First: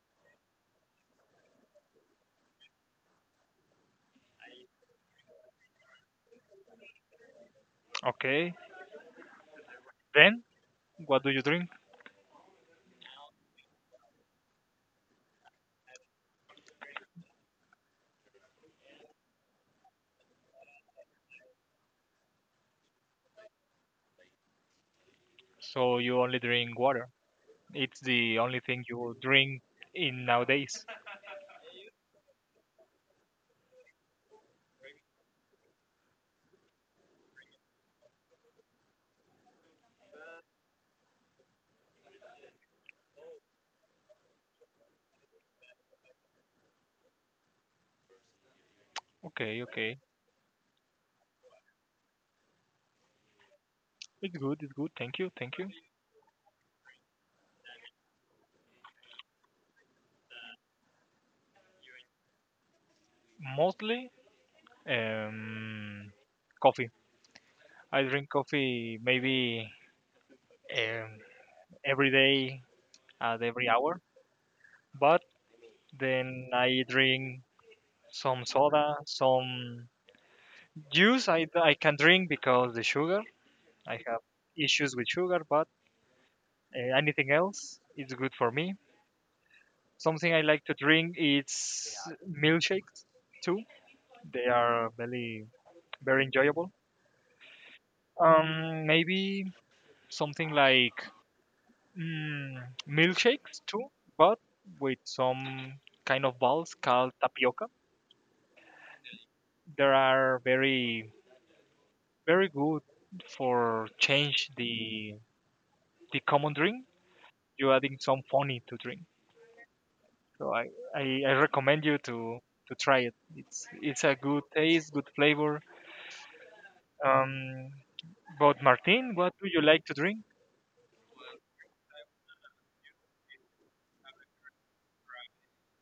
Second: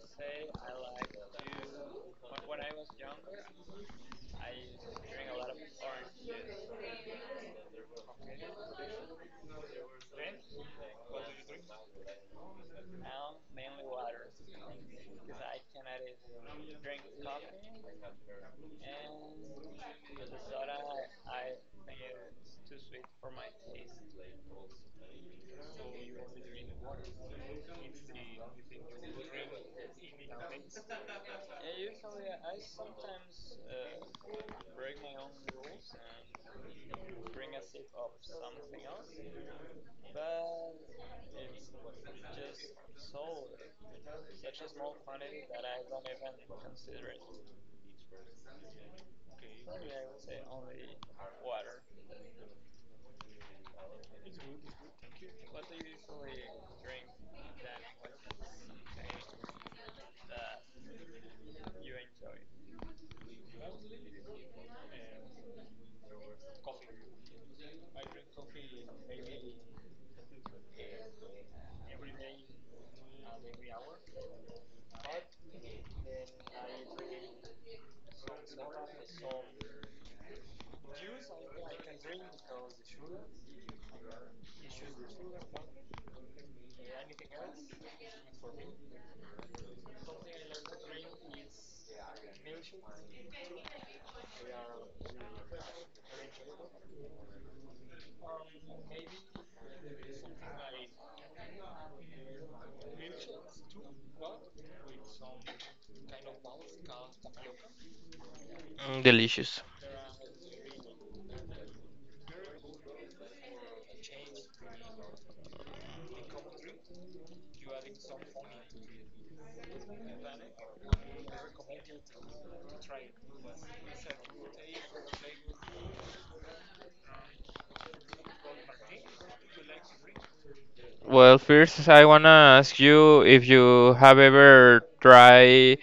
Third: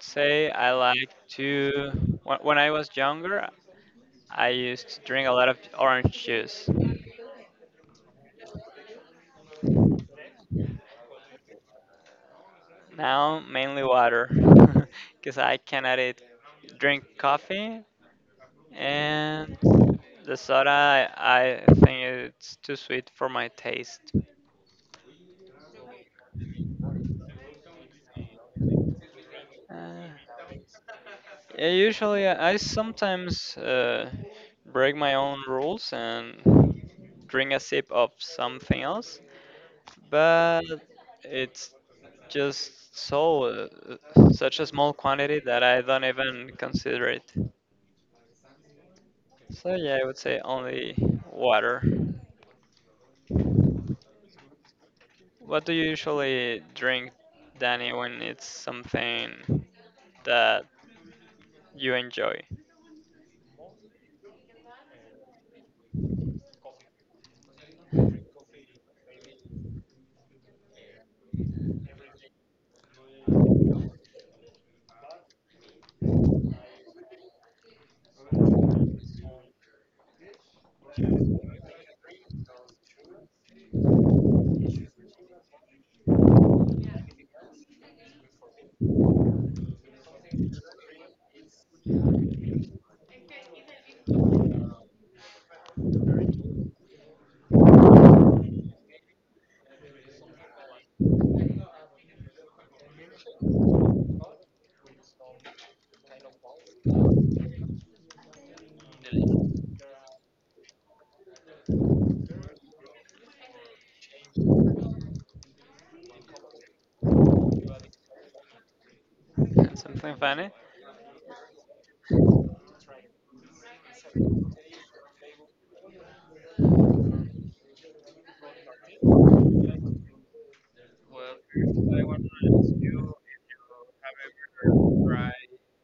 say I like to when I was younger I used to drink a lot of orange juice. Okay, then what do you drink? Now mainly water because I cannot eat drink coffee and the soda I think it's too sweet for my taste. So you only drink water. It's the only thing you drink Uh, in nowadays. yeah, usually I sometimes break my own rules and drink a sip of something else, but it's just so such a small quantity that I don't even consider it. Okay, So yeah, okay. I would say only water. It's good, it's good. Thank you, thank What you. do you usually drink, Danny, when it's something that you enjoy. Mostly um, coffee. I drink coffee maybe um, every day at every hour, but then I drink some soda, some Juice I can drink because the sugar. I have issues with sugar, but anything else is good for me. Something I like to drink is milkshakes too. They are very very enjoyable. Maybe something like milkshakes too, but with some kind of balls called tapioca. Mm. And Delicious. They are very very good for change the common drink. You're adding some funny to drink. something funny? So I recommend you to try it. It's a good taste, good flavor. Um, but Martin, what do you like to drink? Well, first, I wanna ask you if you have ever tried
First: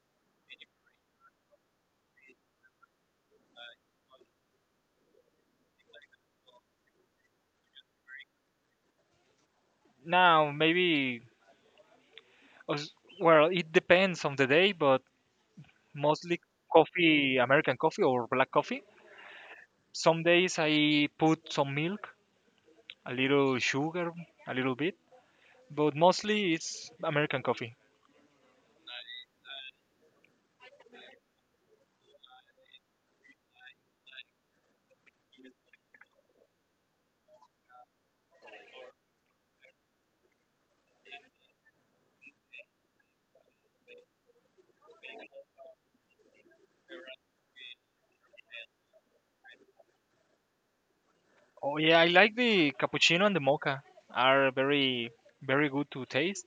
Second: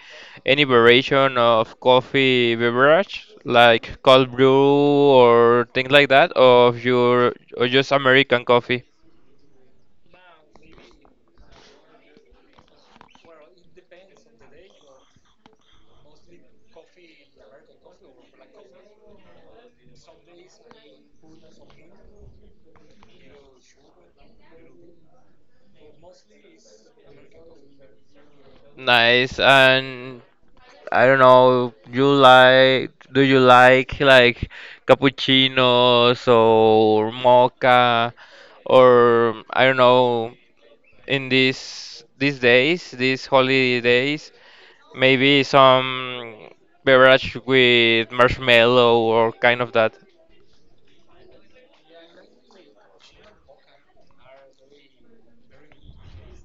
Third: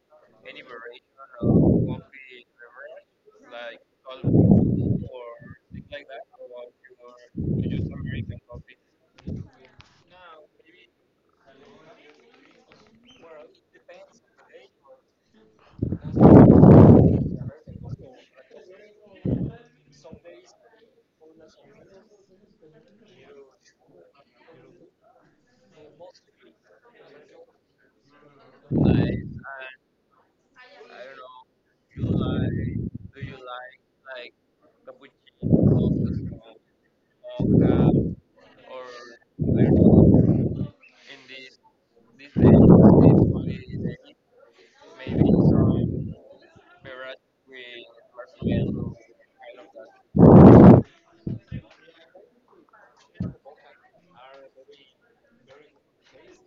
any variation of coffee beverage, like cold brew or things like that, or if you or just American coffee. Now maybe os- well it depends on the day, but mostly coffee, American coffee or black coffee. Some days I put some milk, a little sugar, a little bit, but mostly it's American coffee. Nice. And I don't know, you like, do you like cappuccinos or mocha? Or I don't know, in these days, these holiday days, maybe some beverage with marshmallow or kind of that. Oh yeah, I like the cappuccino and the mocha are very very good to taste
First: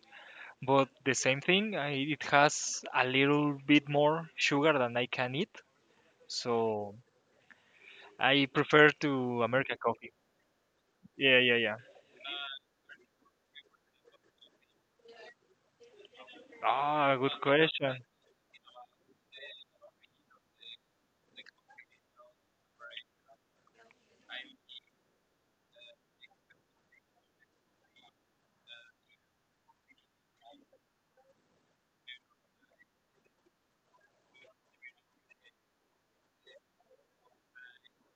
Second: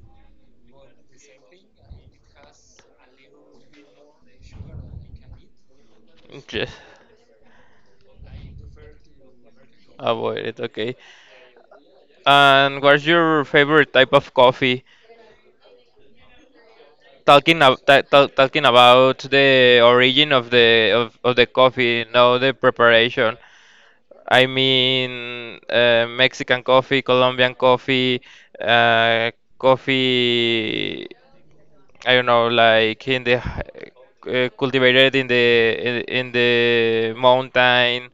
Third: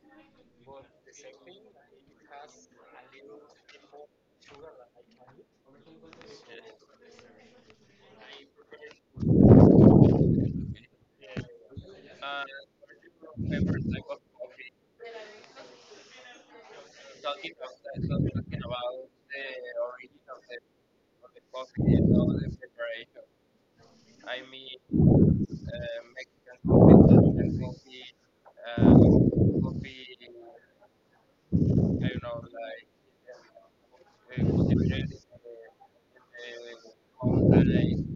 but the same thing, I, it has a little bit more sugar than I can eat, Just so I prefer to American coffee. avoid it, okay. Yeah, yeah, yeah. And what's your favorite type of coffee? Ah, good Talking question. Talking about the origin of the of the coffee, now the preparation. I mean, Mexican coffee, Colombian coffee, uh, coffee. I don't know, like in the cultivated in the in the mountain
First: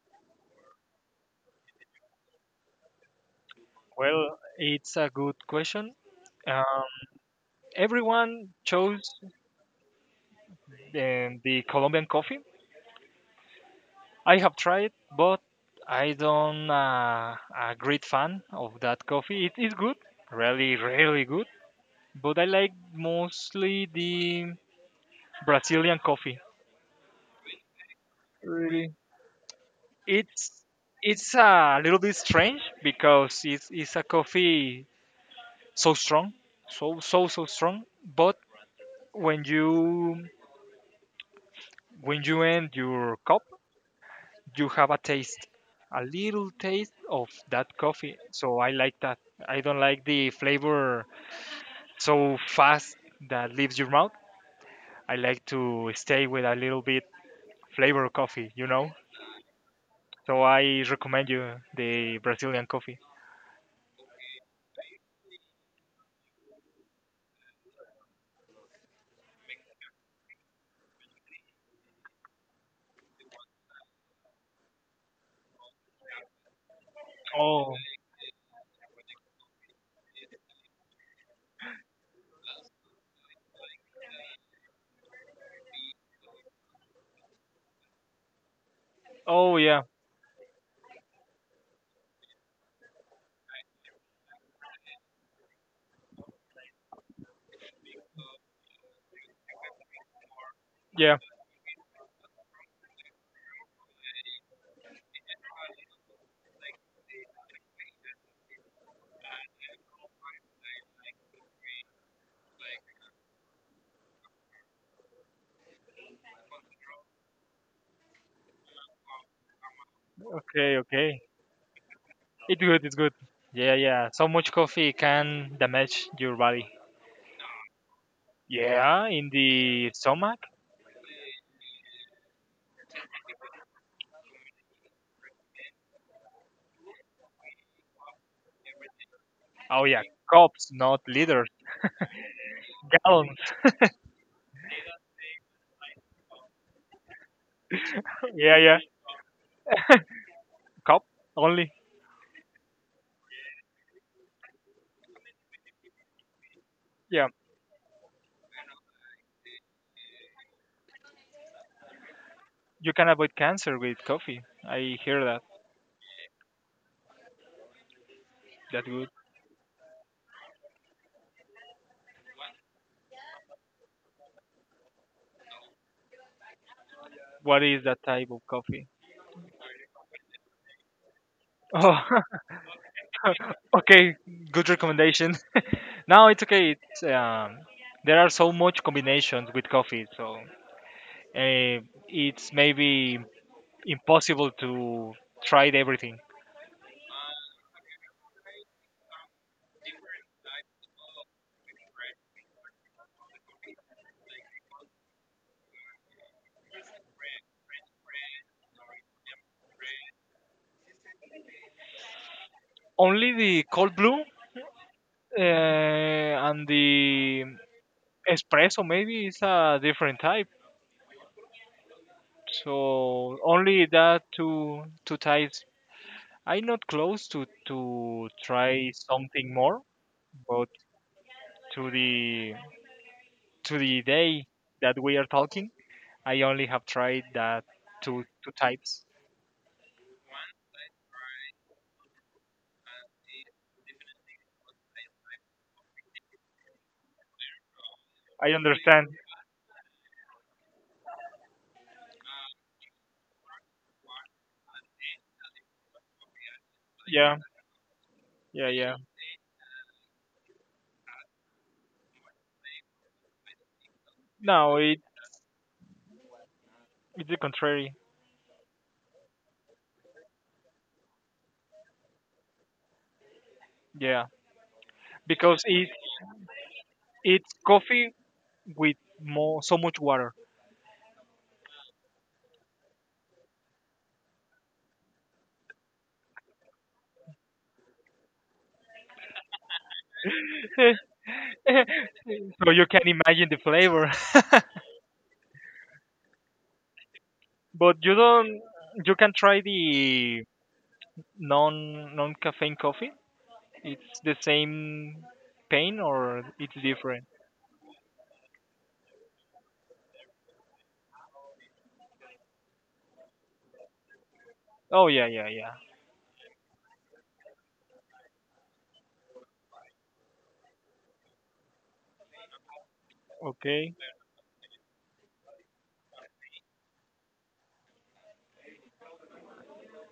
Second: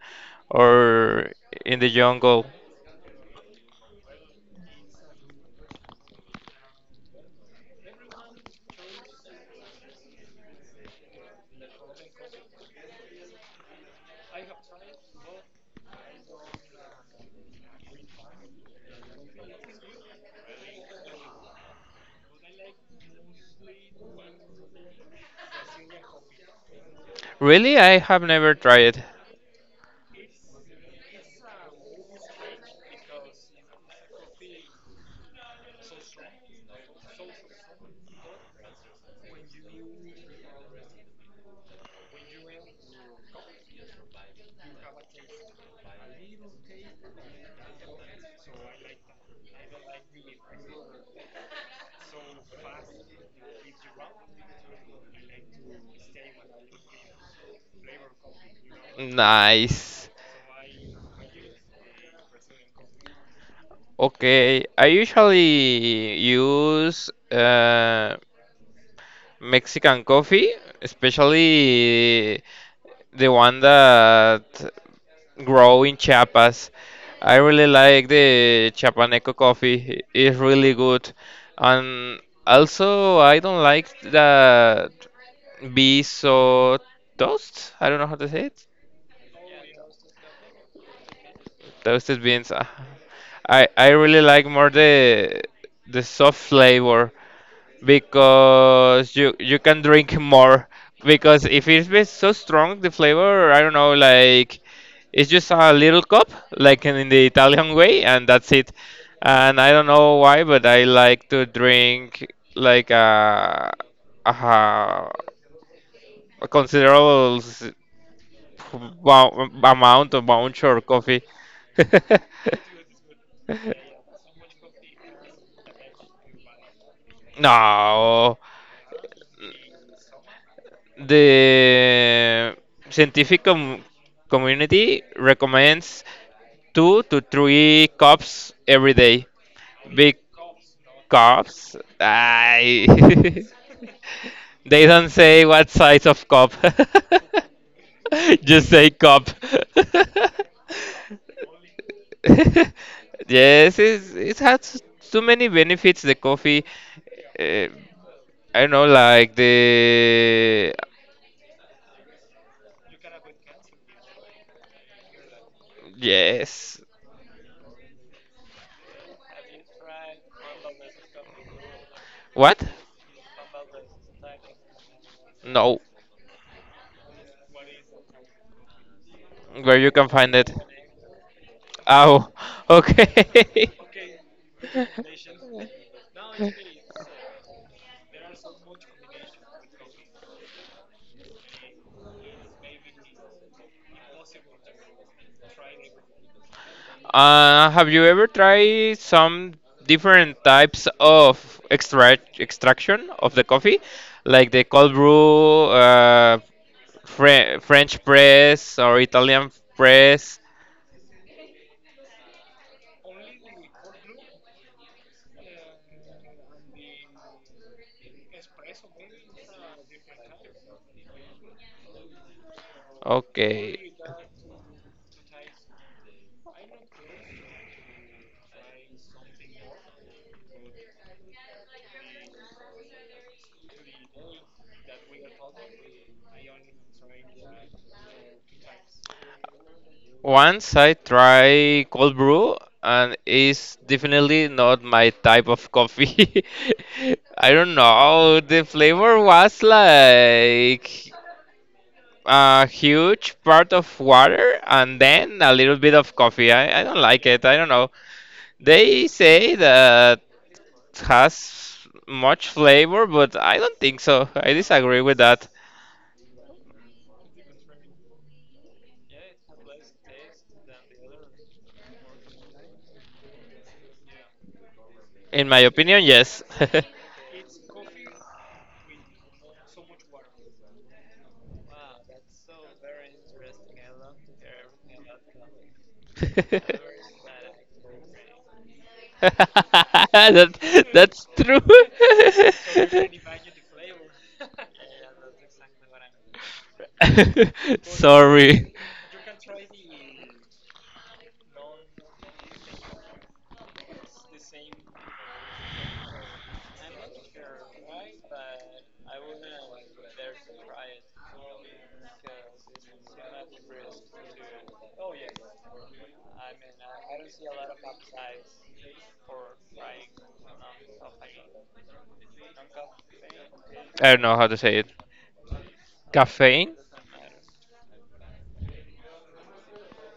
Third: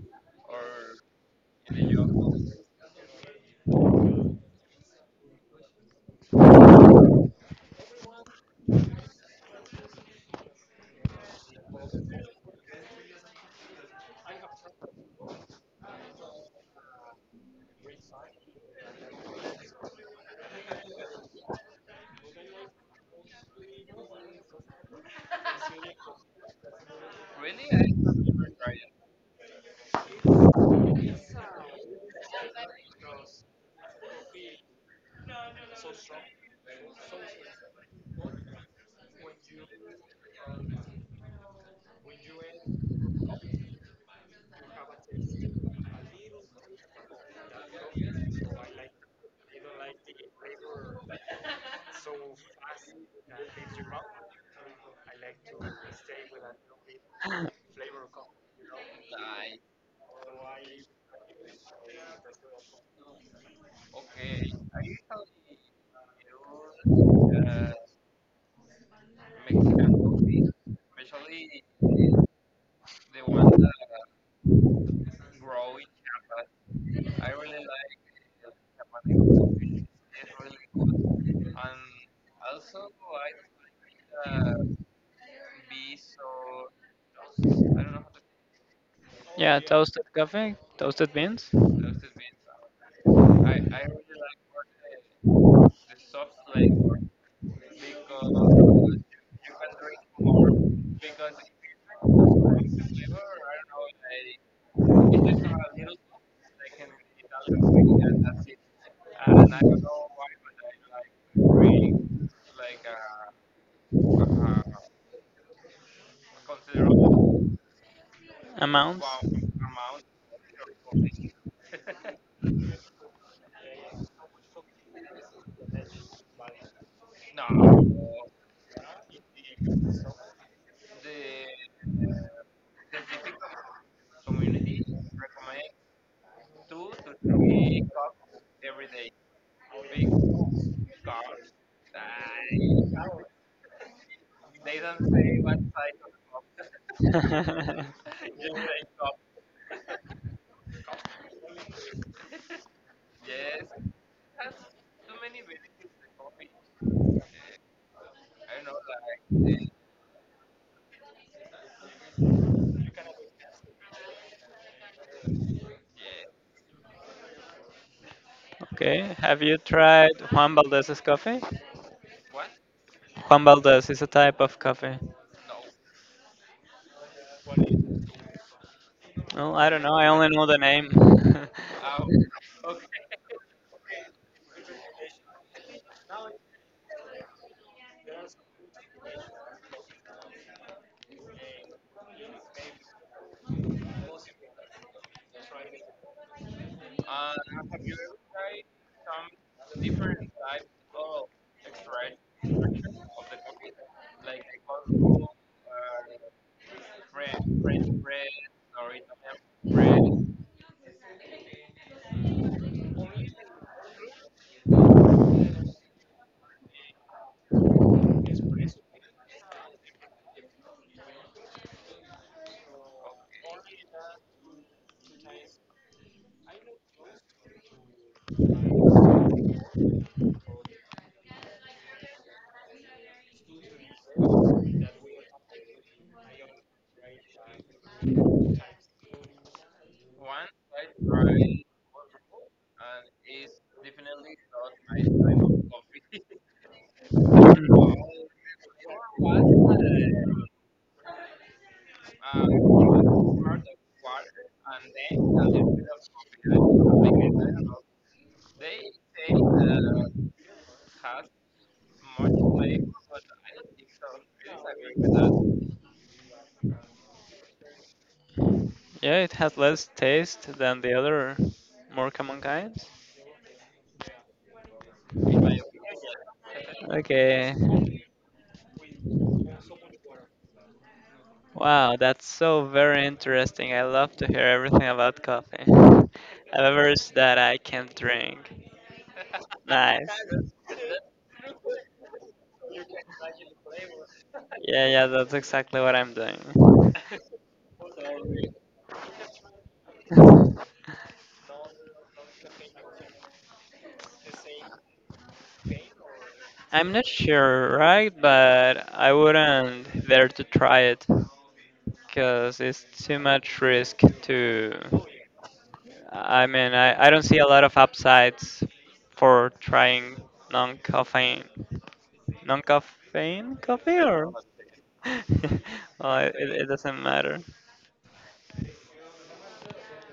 or in the jungle. Well, it's a good question. Um, Everyone chose the Colombian coffee. I have tried, but I don't a great fan of that coffee. It is good, really, really good, but I like mostly the Brazilian coffee. Really, I have never tried Really? it. It's it's a little bit strange because it's a coffee so strong so so so strong but when you when you end your cup you have a taste a little taste of that coffee so I like that. I don't like the flavor so fast that leaves your mouth. I like to stay with a little bit flavor coffee, you know. Nice. So I recommend you the Brazilian coffee. Okay, I usually use Mexican coffee, especially the one that grow in Chiapas. I really Oh. like the Chiapaneco coffee. It's really good. And also, I don't like that be so toast. I don't know how to say it. Oh Yeah, yeah. toasted coffee, toasted beans, Toasted beans, ah. I really like more the soft flavor, because you can drink more, Yeah. because if it's been so strong the flavor, I don't know, like it's just a little cup like in the Italian way, and that's it. And I don't know why, but I like to drink like a, a considerable amounts. Amount of bunch Okay, or okay. coffee. It's good, it's good. Yeah, yeah. So much coffee can damage your body. No, Yeah, in the stomach. the scientific community recommends two to three cups every day. Oh yeah, Big cups, not liters. cups? I Gallons. they don't say what size of cup. Yeah, Just yeah. say cup. Cup only. Yes, it's, it has too many benefits, the coffee. Yeah, Uh, I don't know, like the you can avoid cancer with coffee. I hear that. yes. That's Okay, good. have you tried Juan Valdez's coffee? What? Juan Valdez is a type of coffee. No, What is that type of coffee? Well, I where don't you know, can I find only it. know the name. Oh, Oh, okay. okay. Good recommendation. No, it's okay. It's there are so much combinations with coffee, so uh, it's maybe impossible to try everything. Have you ever tried some different types of extraction of the coffee, like the cold brew, French press, or Italian press? Only the cold brew and the espresso maybe is a different type. So only Okay. that two types. I'm not close to try something more, but to the to the day that we are talking, I only have tried that two types. Once I try cold brew, and it's definitely not my type of coffee. I don't know. I The understand. flavor was like a huge part of water and then a little bit of coffee. I don't like Yeah, it. I don't know. yeah, yeah. They say that has much flavor, but I don't think so. I No, disagree it with that. it's the contrary. Yeah, it has less taste than the other more common kinds. Yeah, In my because it opinion, yes. it's Okay, coffee with more so much water. wow, that's so very interesting. I love to hear everything about coffee. A beverage that I can't drink. Nice. that, that's true. So you can imagine the flavor. Yeah, yeah, that's exactly what I'm doing. But you don't. Sorry. You can try the non non caffeine coffee. It's the same pain or it's I'm not different. sure, right? But I wouldn't dare to try it because it's too much risk to. Oh yeah yeah yeah. I mean, I don't see a lot of upsides for trying non-caffeine, non-caffeine Okay. coffee I don't know or. how to say it. Well, it Caffeine? doesn't matter.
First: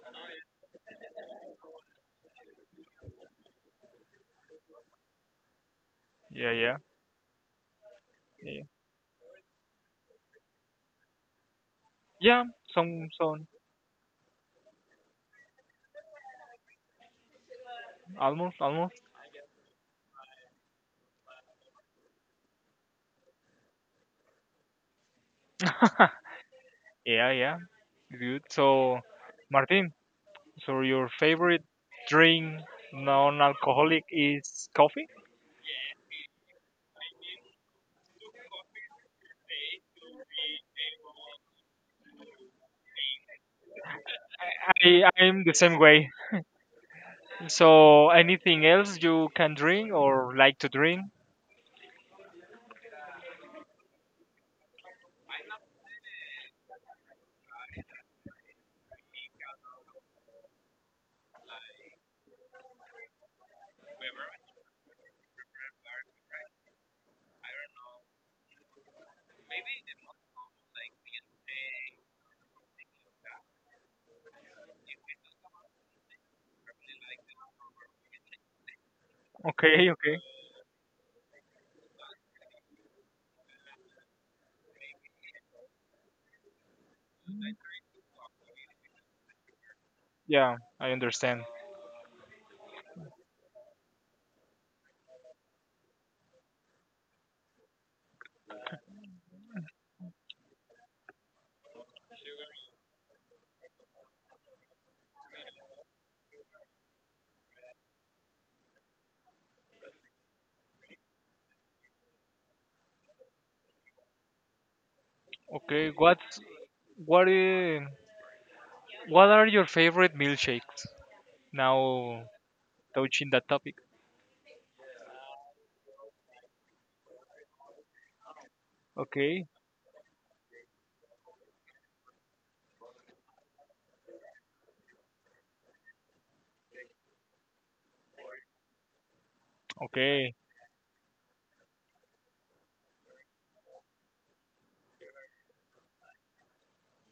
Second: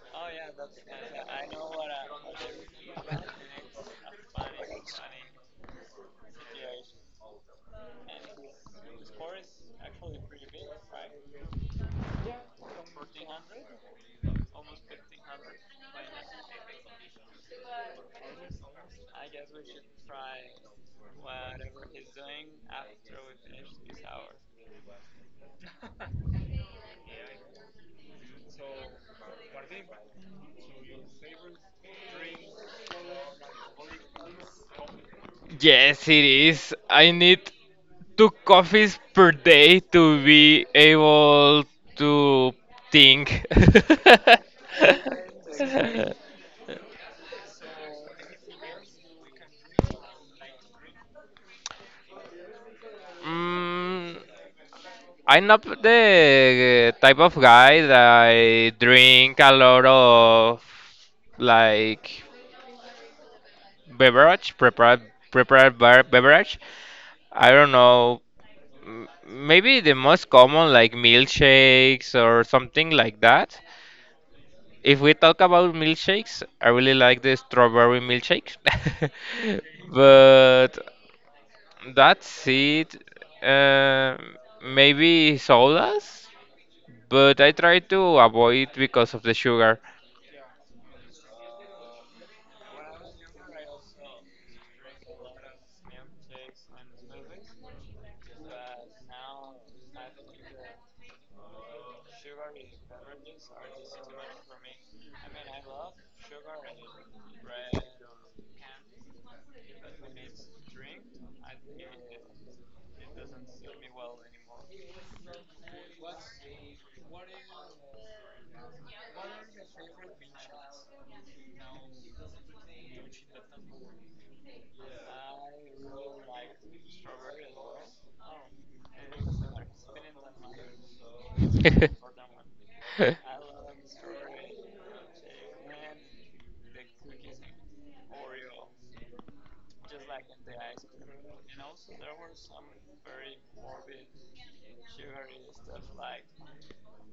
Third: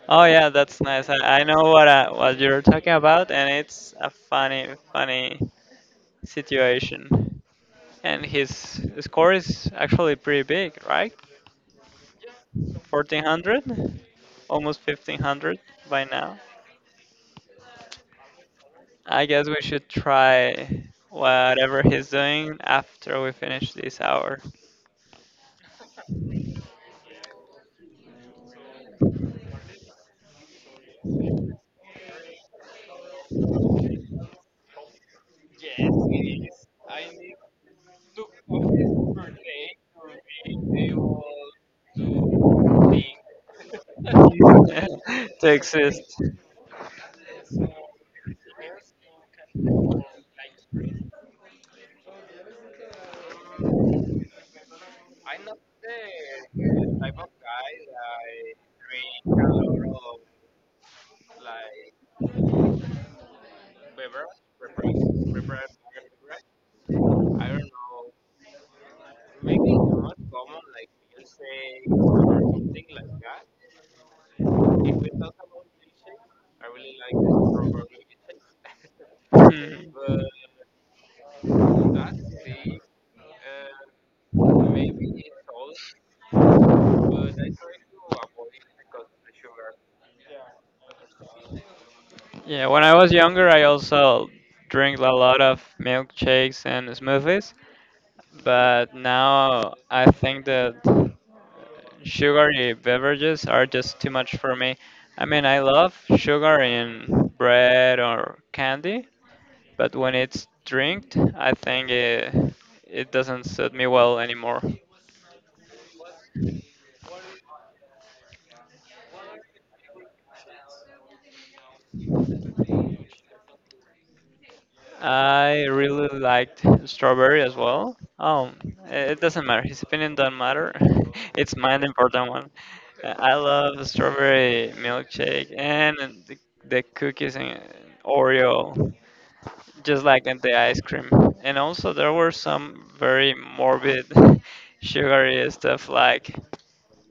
Oh yeah, that's nice. I know what you're talking about, and it's a funny Yeah yeah situation. And yeah. Yeah. his score is actually pretty big, right? Yeah, some some 1400, almost 1500 by now. almost almost. I guess we should try whatever he's doing after we finish this hour Yeah yeah. Good. So Martin, so your favorite drink non alcoholic is coffee? Yes, it is. I need two coffees per day to be able to think. I I'm to the same way. exist. So, anything else you can drink or like to drink? Mm, I'm not the type of guy that I drink a lot of like beverage prepared beverage, I don't know, maybe the most common, like milkshakes or something like that. If we talk about milkshakes, I really like the strawberry milkshakes. Okay, okay. Hmm. But that's it. uh, Maybe sodas, but I try to avoid because of the sugar. Yeah, I understand. Yeah, when I was younger, I also drank a lot of milkshakes and smoothies. But now I think that sugary beverages are just too much for me. I mean, I love sugar in bread or candy, but when it's drinked, I think it doesn't suit me well anymore. Okay, what's what is, what are your favorite milkshakes? Now touching that topic. I really liked strawberry as well. It doesn't Okay, matter. His opinion doesn't matter. It's mine the important one. I love strawberry milkshake and the, the cookies and Oreo. Just like okay. in the ice cream. And also there were some very morbid sugary stuff like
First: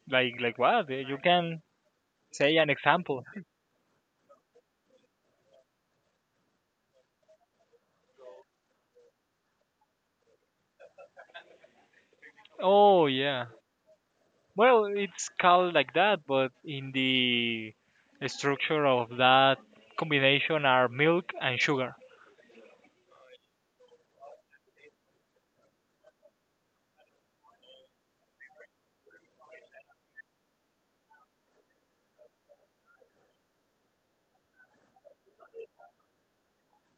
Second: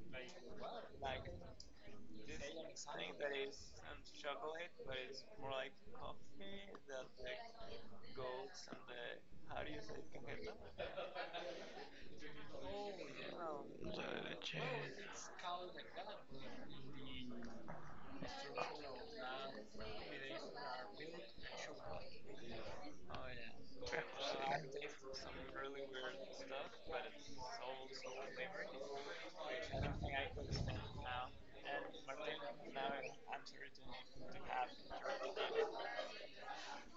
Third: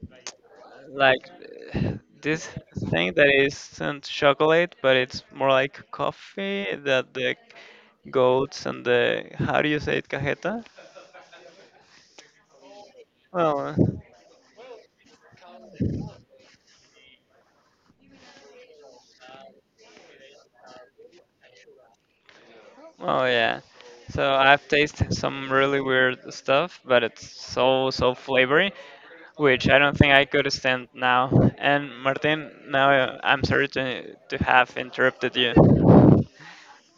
Like what? Eh, you like can uh, this say an thing example. that isn't chocolate but it's more like coffee that the goats and the how do you say it cajeta? Oh yeah. Well, Well, it's called like that, but in the structure of that combination are milk and sugar. well yeah. So I've tasted some really weird stuff, but it's so so flavory. Which I don't think I could stand now. And Martin, now I'm sorry to have interrupted you.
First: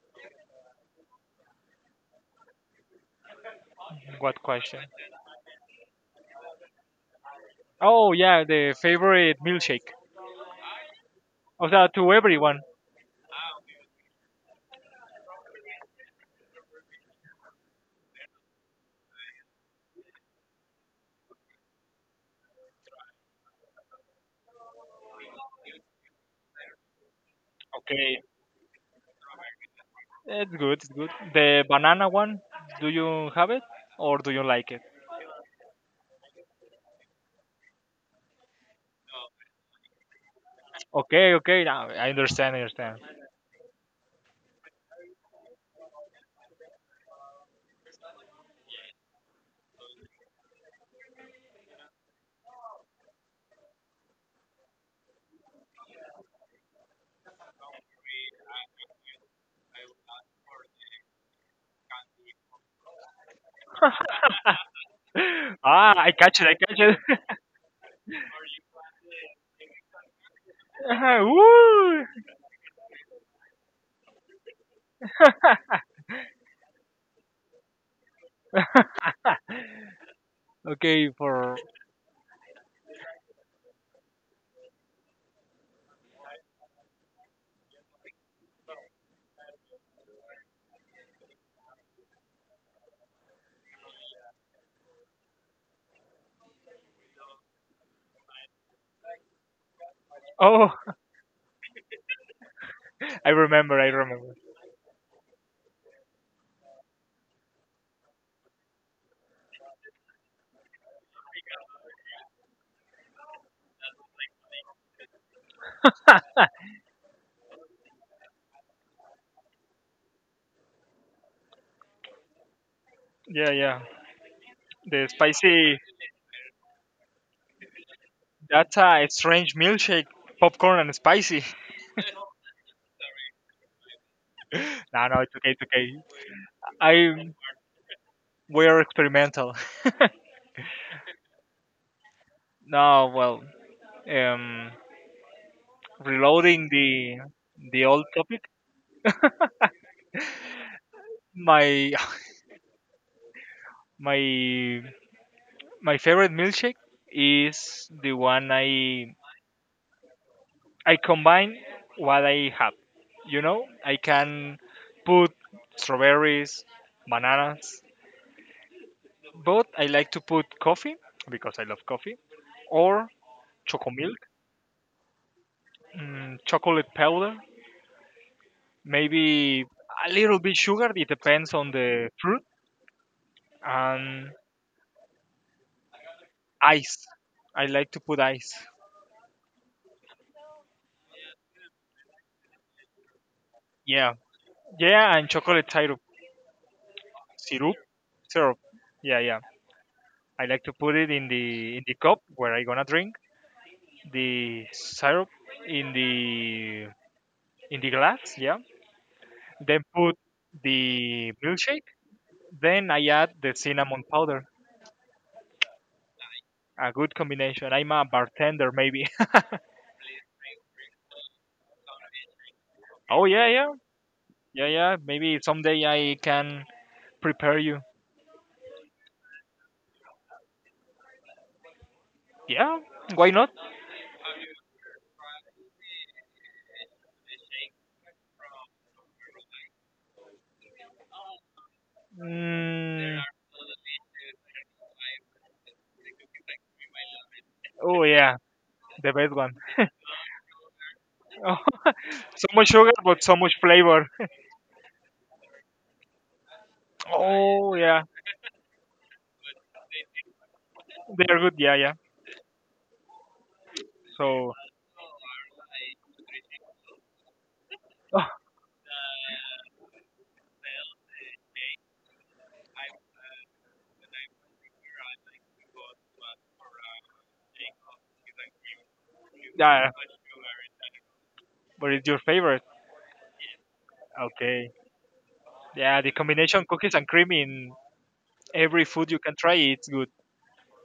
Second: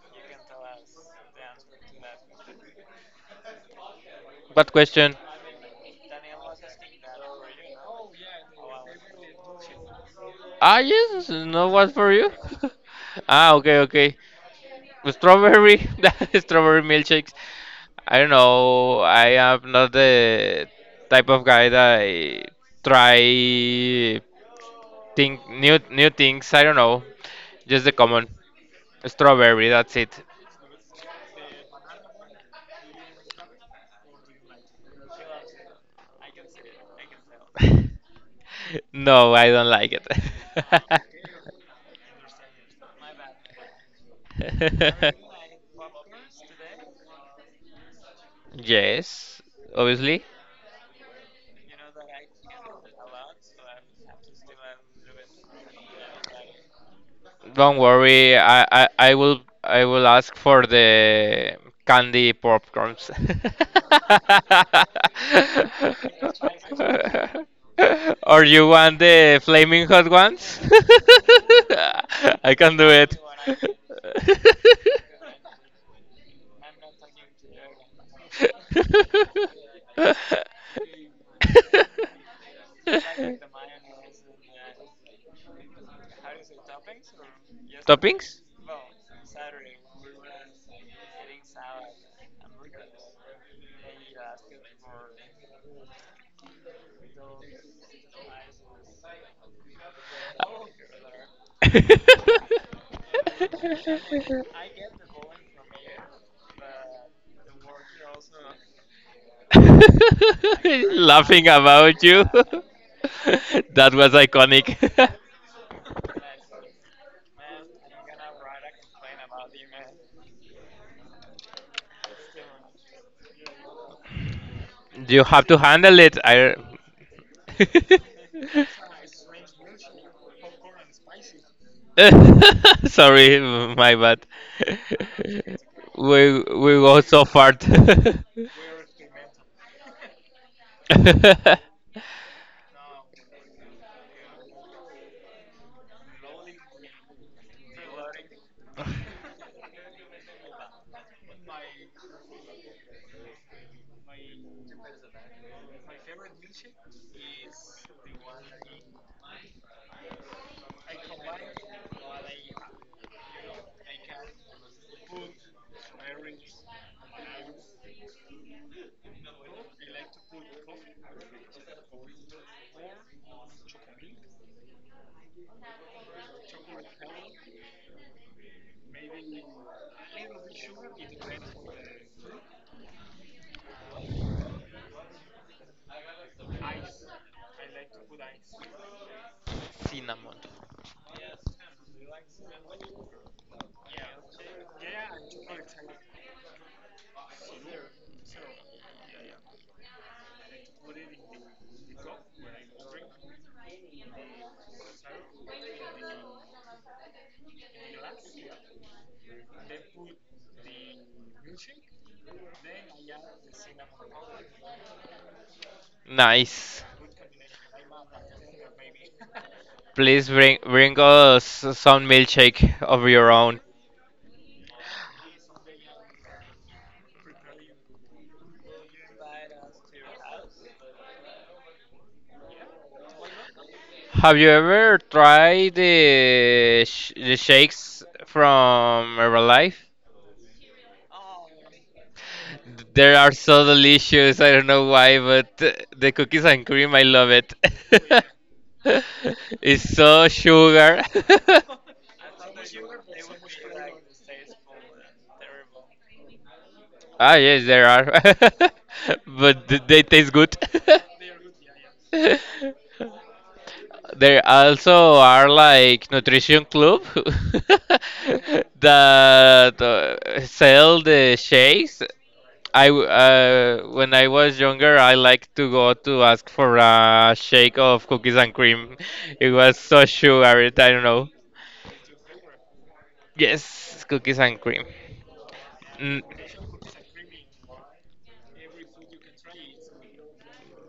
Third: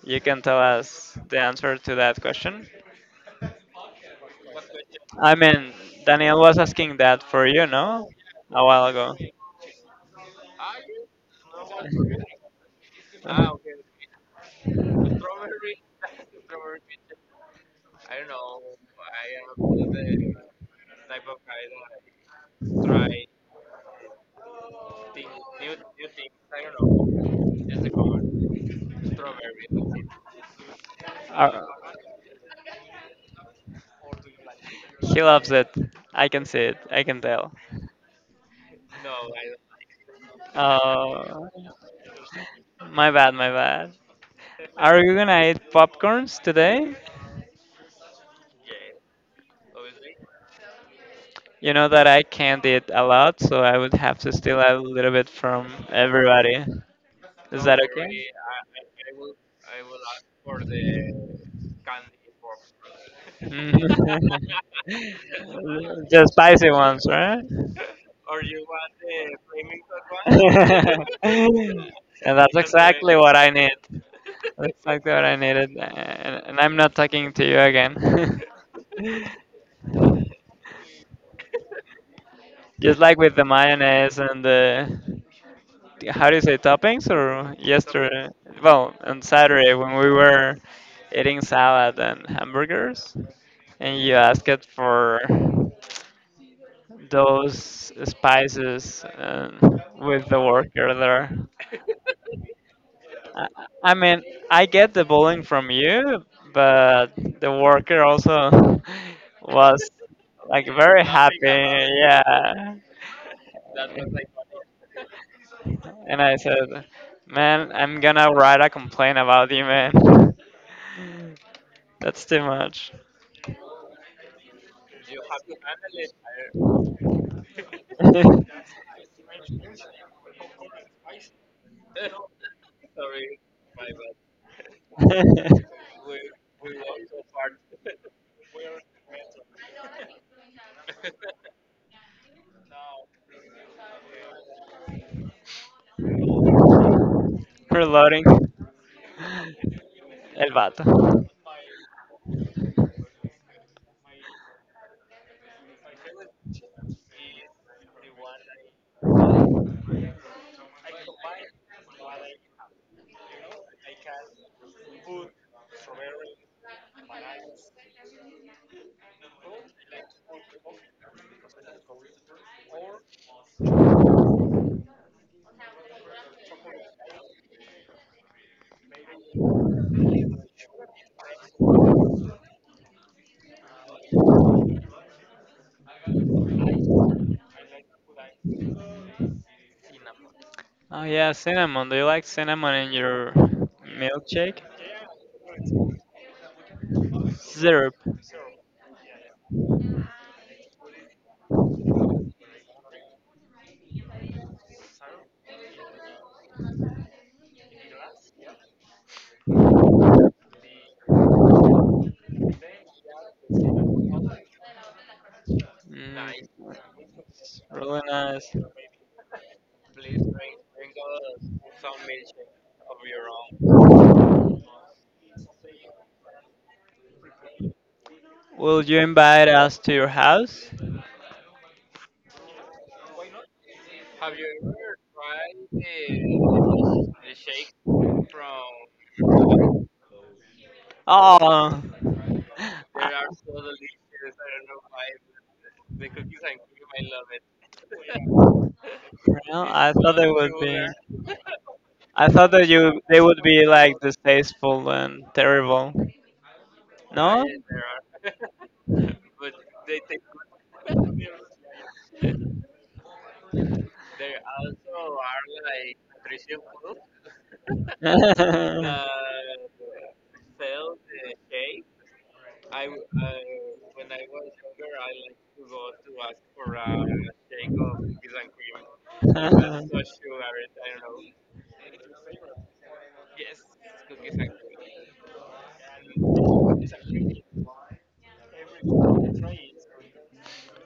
You can tell us the answer to that question. What What question? question? I mean, Daniel was asking that for you, no? Oh yeah, A the while ago. favorite milkshake. Ah, yes, O no sea, one to for you. everyone. Uh, Ah, okay, okay. Strawberry, strawberry milkshakes. I don't know. I am not the type of guy that I try think new things. I don't know. Just the Okay. common strawberry. That's it. It's good, it's good. uh, The banana one, do you have it or do you like it? he loves it. I can see it. I can tell. No, I don't like it. Okay, Oh, okay, now I understand, I understand. my bad, my bad. Are you gonna eat popcorns today? Yes, obviously. You know that I can't eat a lot, so I would have to steal a little bit from everybody. Is Don't that worry. I will ask for the candy popcorns. okay? Ah, I Just catch it, I spicy catch ones, it. right? Or you want the flaming hot ones? And Woo! that's I can do exactly it. what I need. That's exactly what I needed. And I'm not talking to you again. Okay, for Just like with the mayonnaise and the how do you say toppings or yesterday? Toppings? Well, on Saturday when we were eating salad and hamburgers, and you asked for those spices with the oh, worker there. I I, remember, I I mean, remember. I get the bullying from you, but the worker also was like very happy. Laughing about you. Yeah. That was iconic. And I said, man, I'm gonna write a complaint about you, man. That's too much. Yeah, yeah. The You have to spicy. handle it. I That's a strange milkshake, popcorn and spicy. sorry, my bad. No, no, it's okay, it's okay. We go so I far. Cinnamon. we're experimental. No, well, um, reloading the old Reloading. topic El vato. my my my favorite milkshake is the one I combine what I have, you know. I can put strawberries, bananas, but I like to put coffee because I love coffee. Or choco milk, chocolate powder, maybe a little bit sugar, it depends on the fruit. And ice, I like to put ice. Oh yeah, cinnamon. Do you like cinnamon in your Yeah. milkshake? Yeah, and chocolate syrup. Syrup? Syrup. Syrup. Yeah, yeah. I like to put it in the cup where I gonna drink the syrup in the in the glass, yeah. Then put the milkshake. Then I add the cinnamon powder. Mm, Nice. A good combination. I'm really a nice. bartender maybe. Please bring us some milkshake of Oh your yeah, own. yeah. Yeah, yeah. Maybe someday I can prepare you. Will you invite us to your house? Yeah, why not? Have you ever tried the sh the shakes from Herbalife? Oh, They Mm, are so delicious. I don't know why, but the cookies and cream, I love it. oh yeah, the best one. well, It's I thought so they would be. sugar. I So thought much that sugar you they but so would much be like flavor. distasteful and terrible. Ah, No? yes, Oh there yeah, are. But they taste good. they're good. Yeah, yeah. There So, also are like nutrition club oh, that sell the shakes. When I was younger, I liked to go to ask for a shake of cookies and cream. It was yeah. so sugary, I don't know. What is your favorite? Yes, cookies and Okay. cream. Yeah, the Mm. combination cookies and cream in every food you can try, it's good.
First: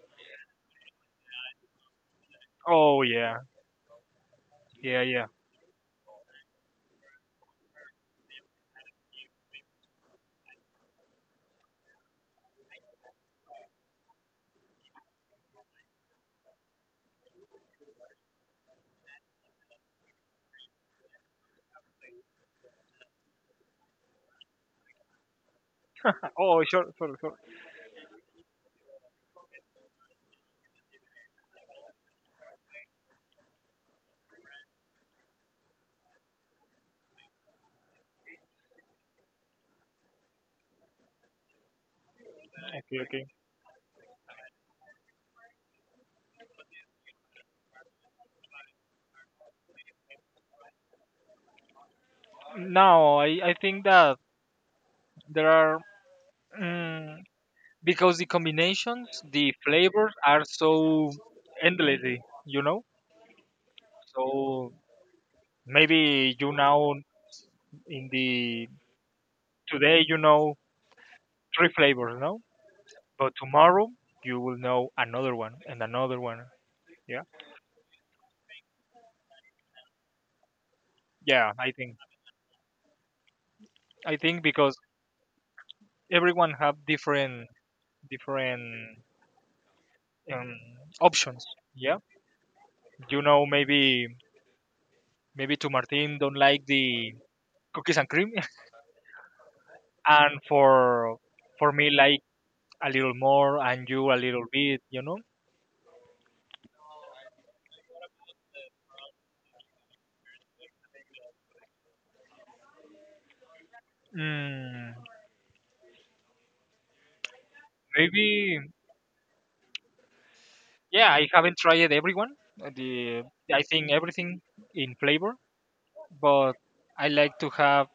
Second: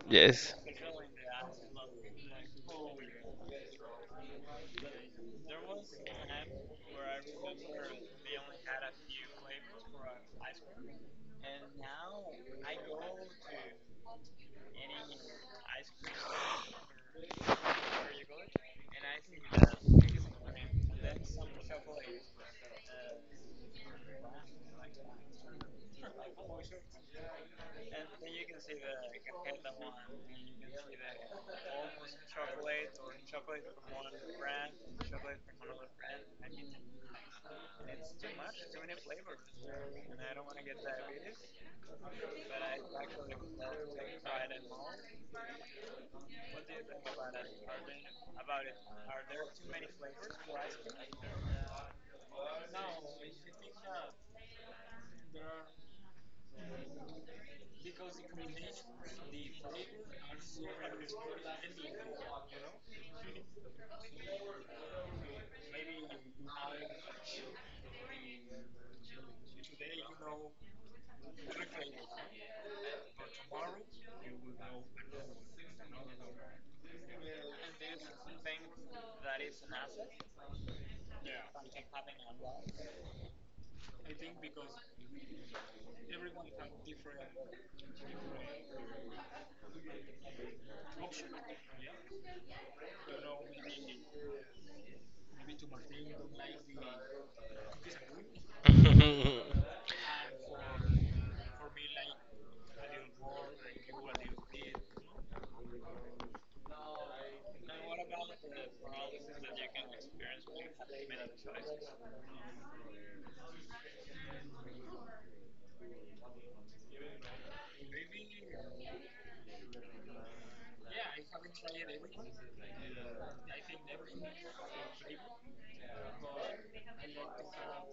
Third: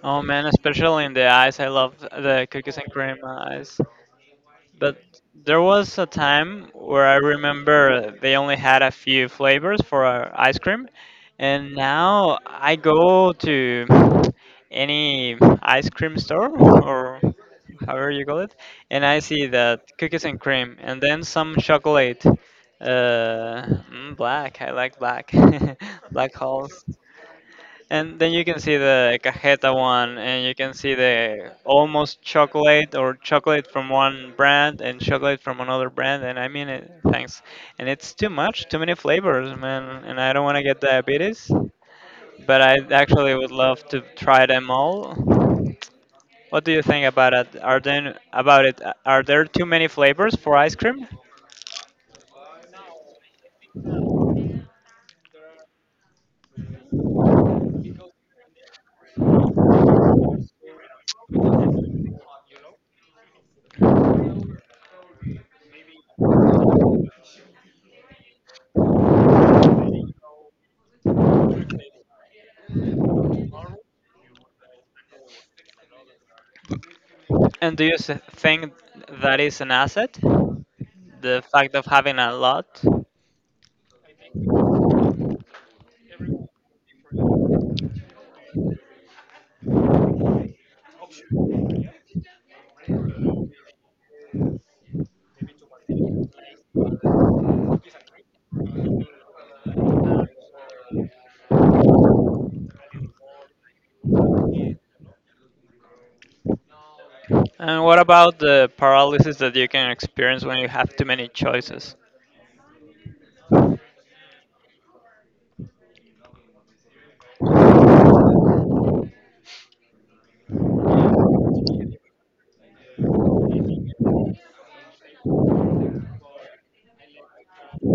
Oh man, Yes. especially in the ice. I love the cookies and Oh cream yeah, ice. But yeah, yeah. there was a time where I remember they only had a few flavors for ice cream, and now I go to any ice cream store or however you call it, and I see that cookies and cream, and then some chocolate. Black. I like black. Black Oh holes. sure, sure, sure. And then you can see the cajeta one, and you can see the almost chocolate or chocolate from one brand and chocolate from another brand. And I mean it, thanks. And it's too much, too many flavors, man. And I don't want to get diabetes, but I Okay, okay. actually would love to try them all. What do you think about it? Are there too many flavors for ice cream? Now I think that there are mm, because the combinations, the flavors are so endlessly, you know. So maybe you now in the today you know three flavors, no? But tomorrow you will know another one and another one. Yeah. And do you think that is an asset? The Yeah, I fact of think. having a lot? I think because everyone have different different um, options. Yeah, you know, maybe maybe to Martin don't like the cookies and cream and for me like a little more and you a little bit, you know. And what about the paralysis that you can experience when you have too many choices? Mm, maybe. Yeah, I haven't tried everyone. The I think everything in flavor, but I like to have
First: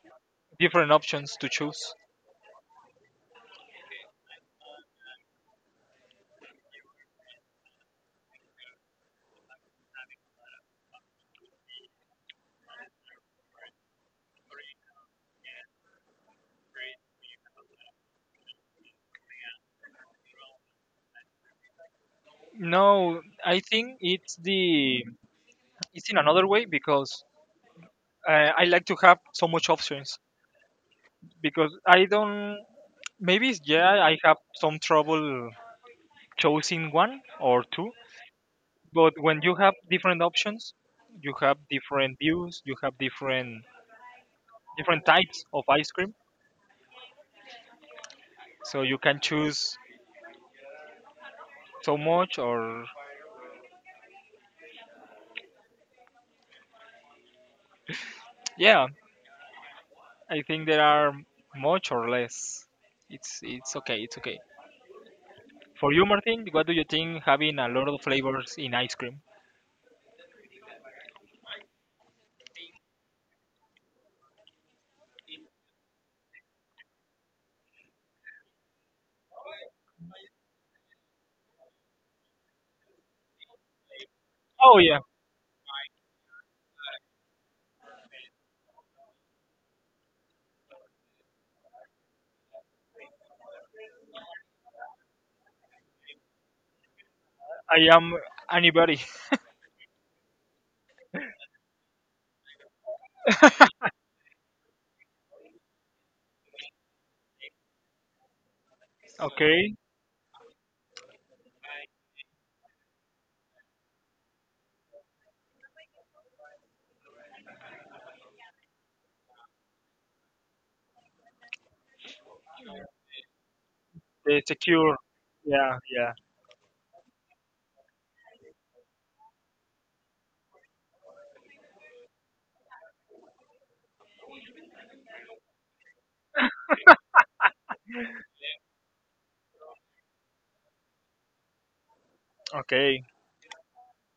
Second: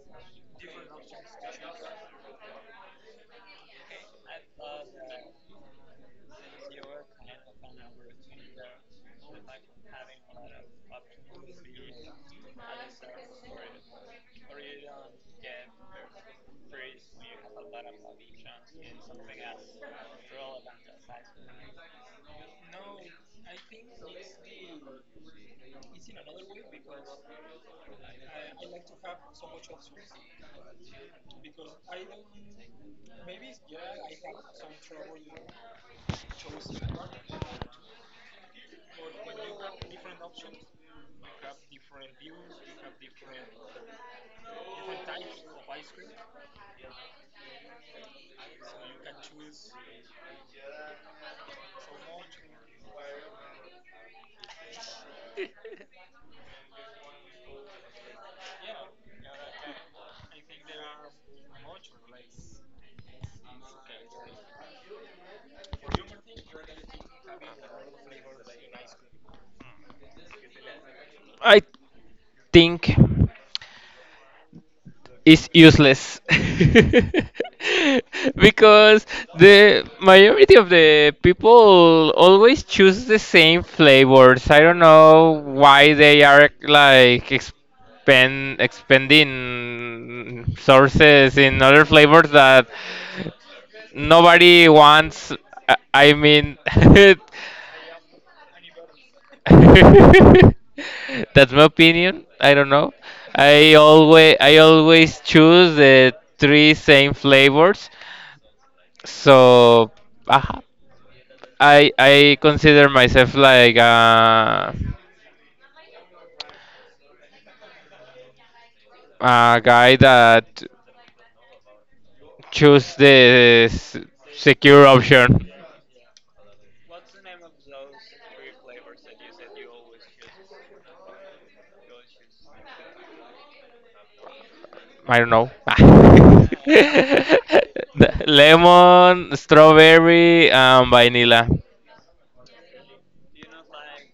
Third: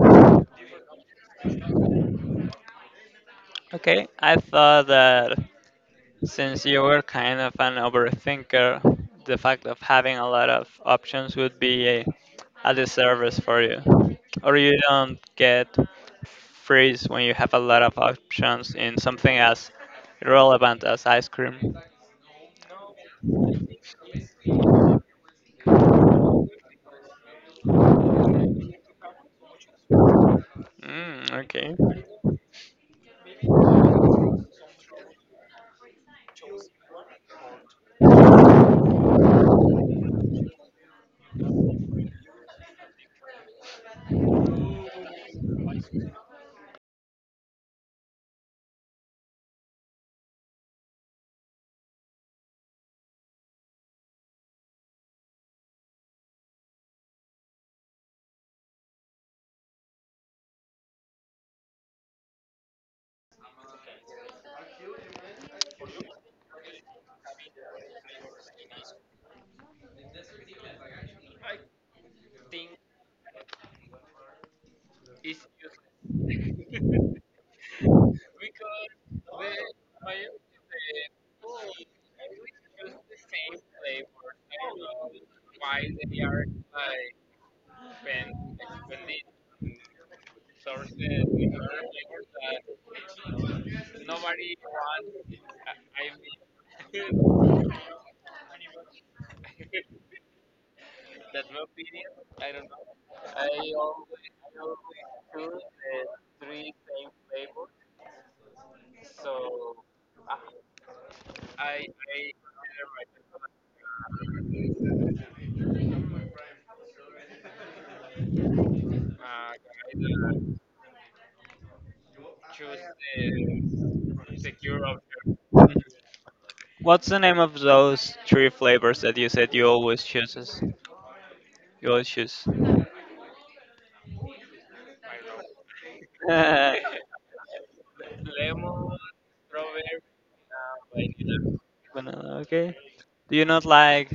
different options to choose. Okay, I thought that since you were kind of an overthinker, the fact of having a lot of options would be a disservice for you. Or you don't get freeze when you have a lot of options in something as irrelevant as ice cream. No, I think it's the it's in another way because I like to have so much options Mm, because okay. I don't maybe yeah I have some trouble choosing one or two, but when you have different options, you have different views, you have different different types of ice cream, so you can choose so much or yeah, I think there are much or less. It's okay, it's okay. For you, Martin, what do you think having a lot of flavors in ice cream? I think it's useless because the majority of the people always choose the same flavors. I Oh don't yeah, know why they are like expend expanding sources in other flavors that nobody wants. I mean, I am anybody. that's my opinion. I don't know. I always choose the three same flavors. Okay, So, aha. I consider myself like a guy that choose the the secure secure. option. Yeah, Mhm. yeah. What's the name of those three flavors that you said you always chooses? You always choose. I don't know. Uh, The lemon, strawberry, and vanilla. Banana, okay. Okay, Do you not like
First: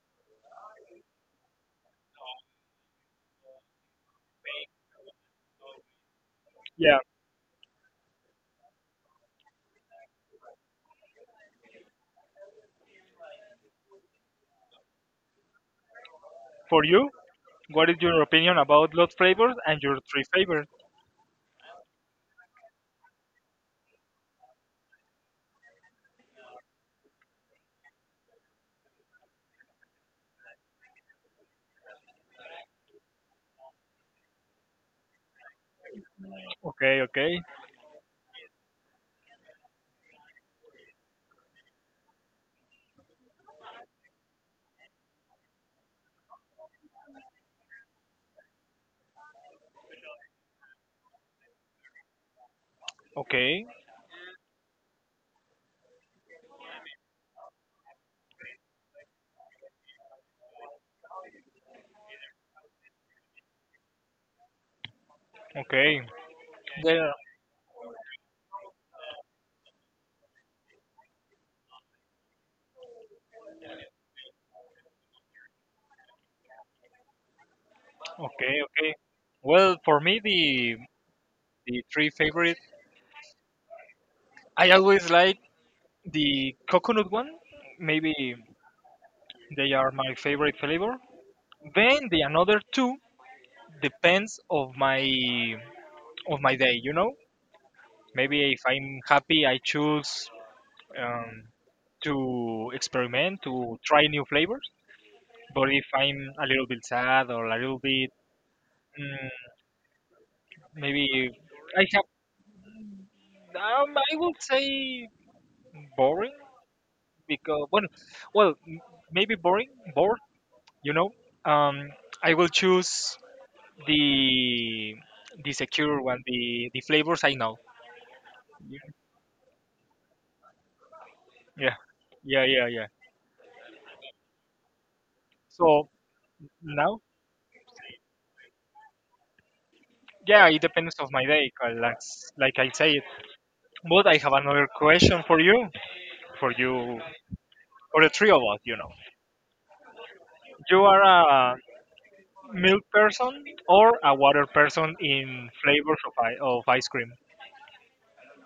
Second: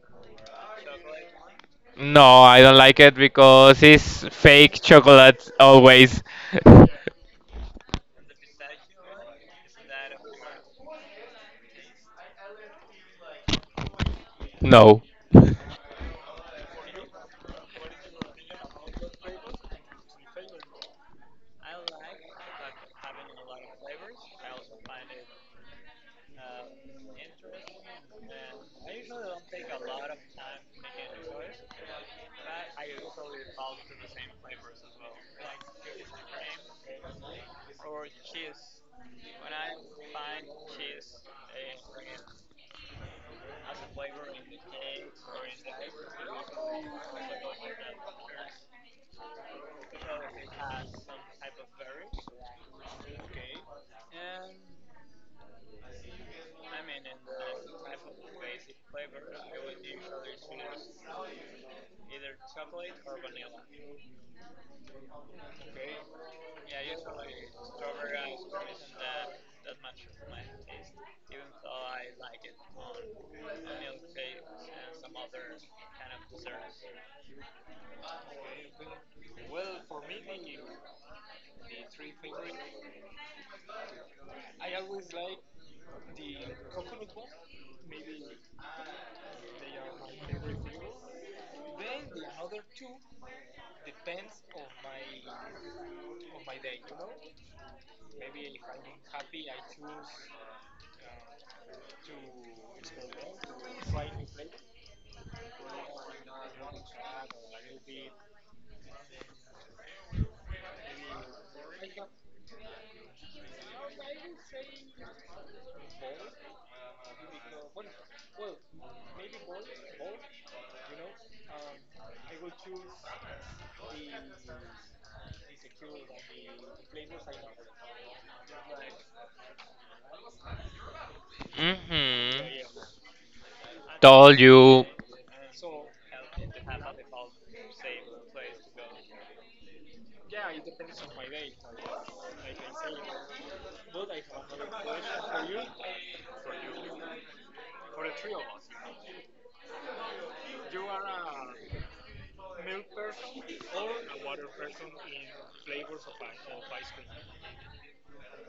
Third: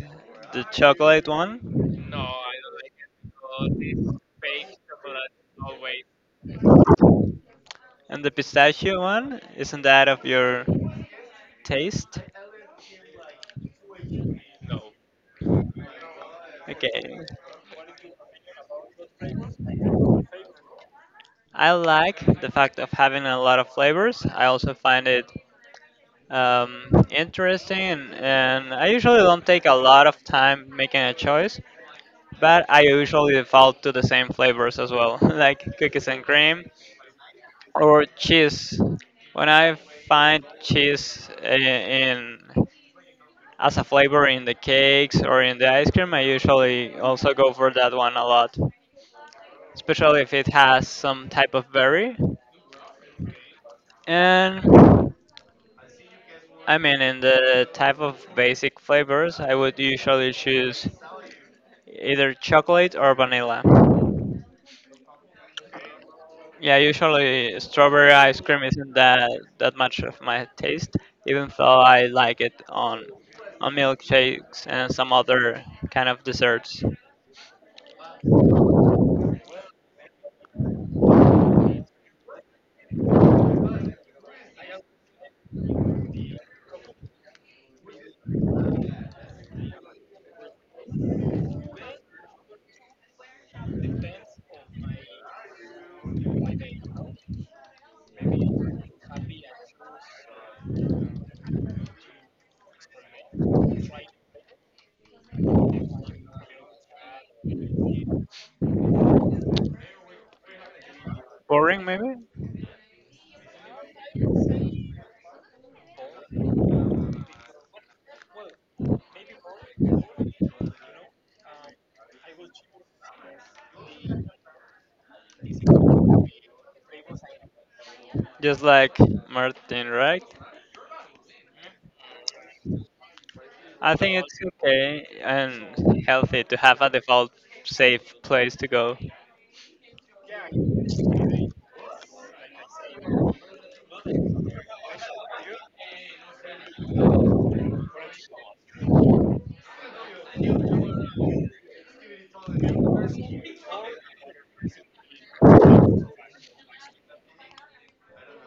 the chocolate one No, I don't like it because it's fake chocolate always. yeah. and the pistachio one? Isn't that of your taste? No. For you, Okay. what is your opinion about lot flavors and your three favorites? I like the fact of having a lot of flavors. I also find it interesting, and I usually don't take a lot of time making a choice, but I usually default to the same flavors as well, like cookies and cream Okay, okay, or cheese. When I find cheese I- in as a flavor in the cakes or in the ice cream, I usually also go for that one a lot, especially if it has some type of berry. okay, And I mean, in the type of basic flavors, I would usually choose either chocolate or vanilla. okay. Yeah, There. usually strawberry ice cream isn't that much of my taste, even though I like it on milkshakes and some other kind of desserts. Okay, okay. Well, for me, the three favorite. I always like the coconut one. Maybe they are my favorite flavor. Then the another two depends of my day, you know. Maybe if I'm happy I choose um, to experiment, to try new flavors. But if I'm a little bit sad or a little bit mm, maybe Boring, I have maybe. I would say boring because well, well m- maybe boring, bored, you know. um, I will choose the the secure one, the flavors I know. Just Yeah. like Martin, right? Yeah yeah yeah. Hmm. Yeah. I think Told it's you, okay So and healthy to have a now, default safe place to go. yeah, it depends of my day, 'cause that's, like I say it. But I have another question for you, for you, for the three of us. You know, you are a milk person or a water person in flavors of of ice cream.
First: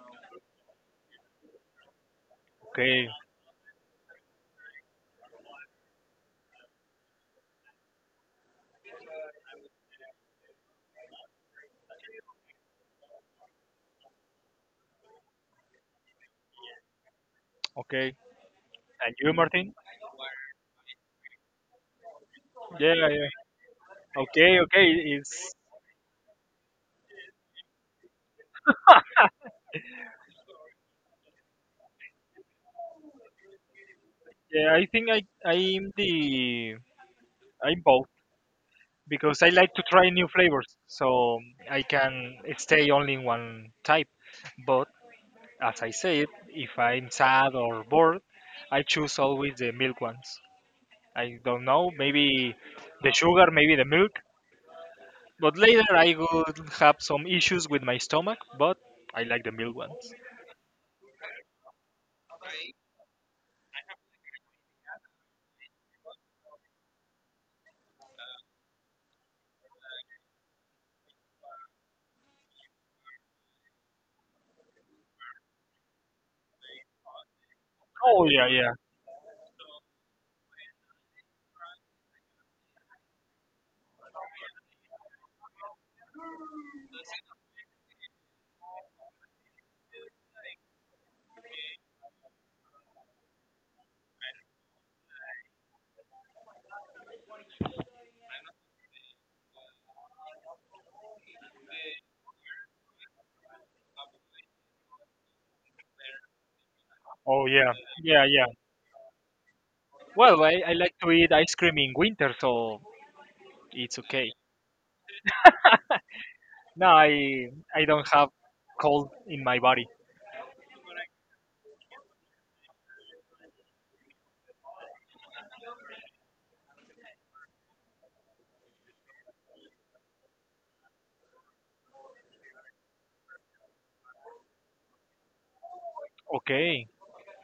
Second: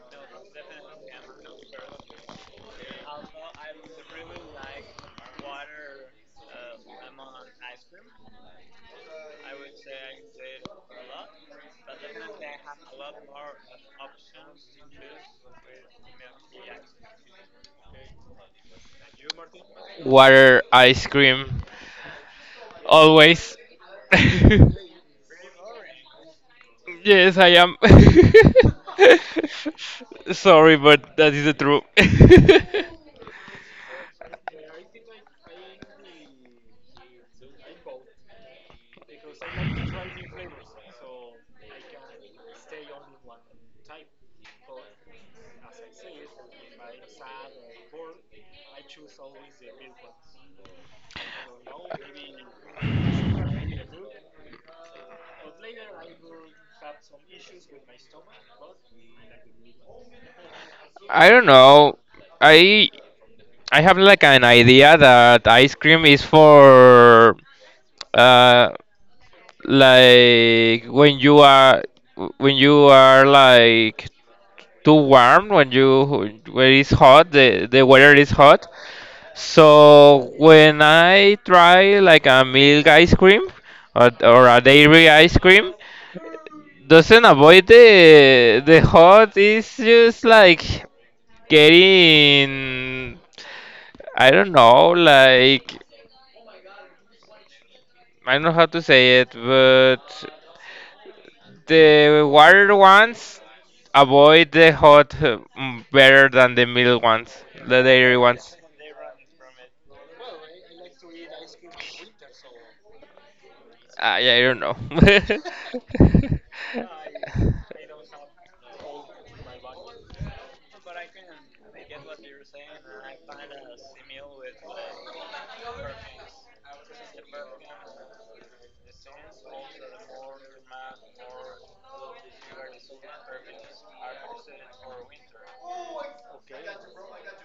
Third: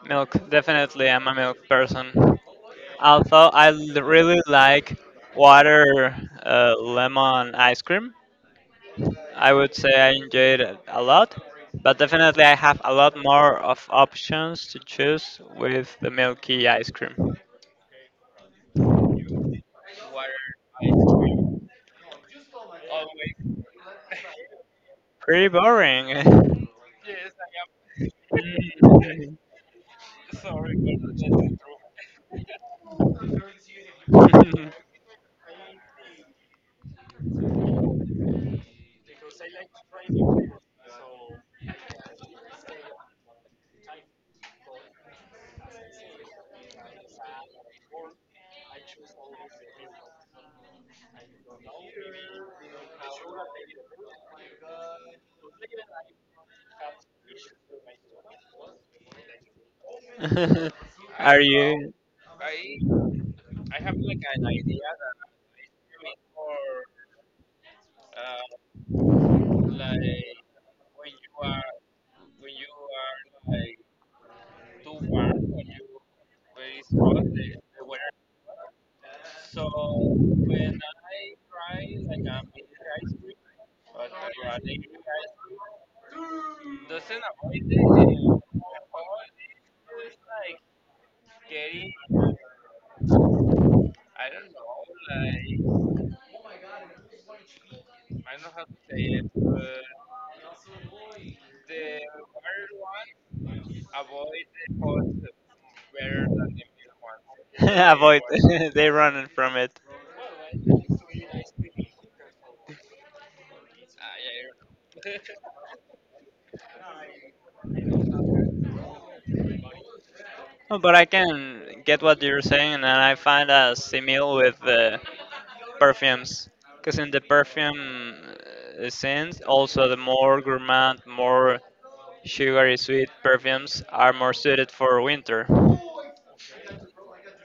Milk, definitely, I'm a milk person. Okay, Although I really like water lemon ice cream, I would say I enjoy it a lot. But definitely, I have a lot more of options to choose with the milky ice cream. okay. And you, Martin? water ice cream Yeah, yeah. always. Okay, okay. Pretty It's boring. Yes, I am. Mm. Sorry, but that is the truth. yeah. I think I'm the I'm both because I like to try new flavors, so I can stay only in one type. But as I said, if I'm sad or bored, I choose always the milk ones. I don't know, maybe the sugar, maybe the milk. But later I would have some issues with my stomach, but I like the milk ones. I Are don't you? know. I I have like an idea that ice cream is for uh like when you are, when you are like too warm, when it's hot, the weather Oh is yeah, hot. yeah. So when I try like a milk ice cream, or a dairy ice cream, doesn't avoid the hot, it's just like getting, I don't know, like, I don't know how to say it, but the water ones avoid the hot better than the middle ones, Oh yeah, the dairy Avoid yeah, yeah. ones. they running from it. Well, I like to eat ice cream in winter, so it's okay. I don't know. No, I don't have cold in my body. Oh, but I can get what you're saying and I find a simil with the perfumes because in the perfume scenes also the more gourmand more sugary sweet perfumes are more suited for winter Okay,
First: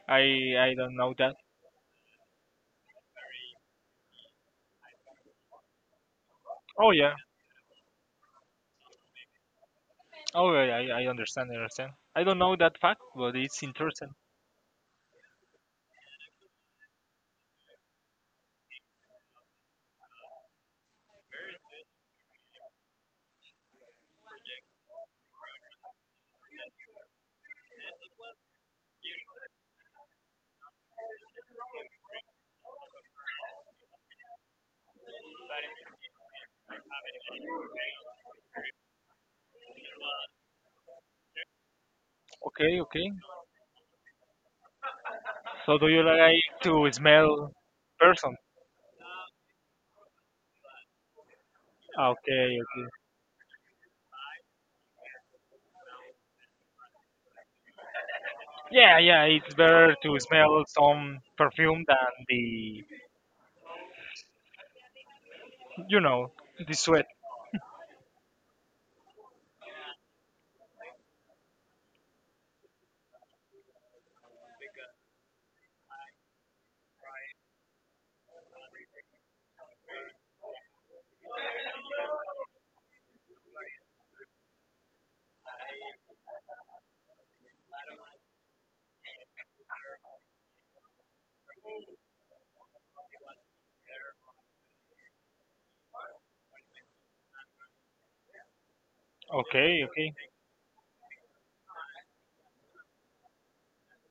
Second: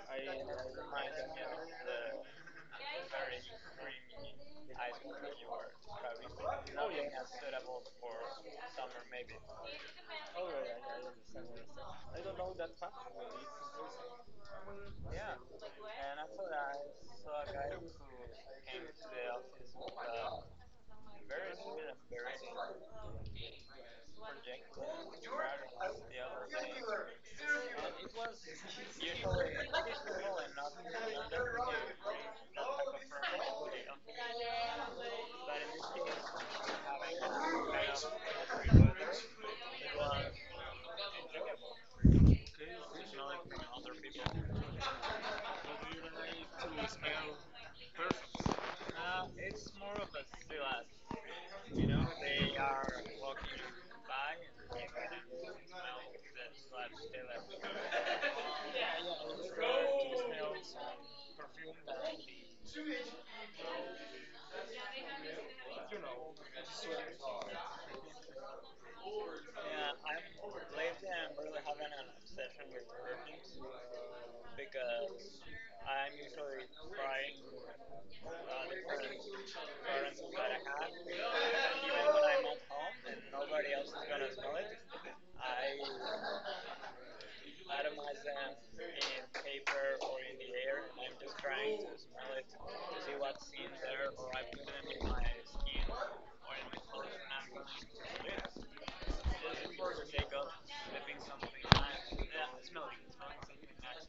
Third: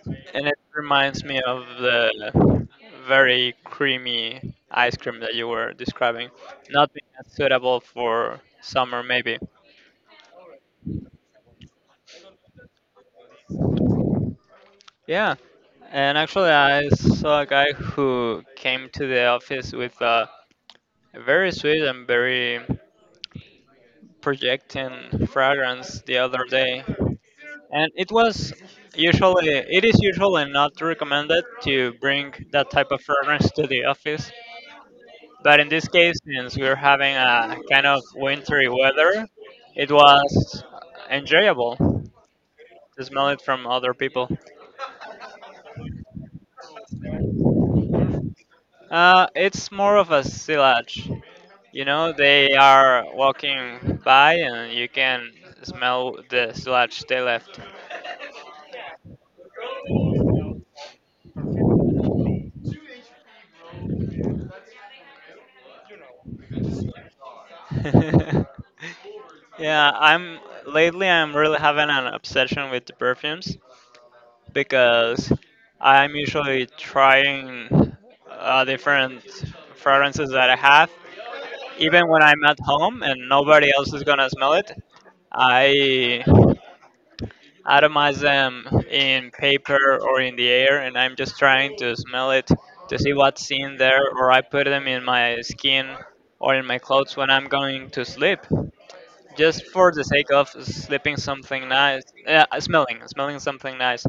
I and it I don't know reminds that. me of the very creamy ice cream that you were describing Oh not being yeah. as suitable for summer maybe. Oh yeah, I understand, I understand. I don't know that fact, but it's interesting. Yeah, and actually, I saw a guy who came to the office with a very sweet and very projecting fragrance the other day, and it is usually not recommended to bring that type of fragrance to the office, but in this case, since we're having a kind of wintry weather, it was enjoyable to Okay, okay. smell it from other people. So do you like to smell person? It's more of a silage. You know, they Okay, okay. are walking by and you can smell the sludge they left. Yeah, yeah, it's better to smell some perfume than the, you know, the sweat. Yeah, I'm lately I'm really having an obsession with the perfumes because I'm usually trying different fragrances that I have even when I'm at home and nobody else is gonna smell it. I atomize them in paper or in the air, and I'm just trying to smell it to see what's in there, or I put them in my skin or in my clothes when I'm going to sleep, just Okay, for the okay. sake of sleeping something nice, smelling something nice.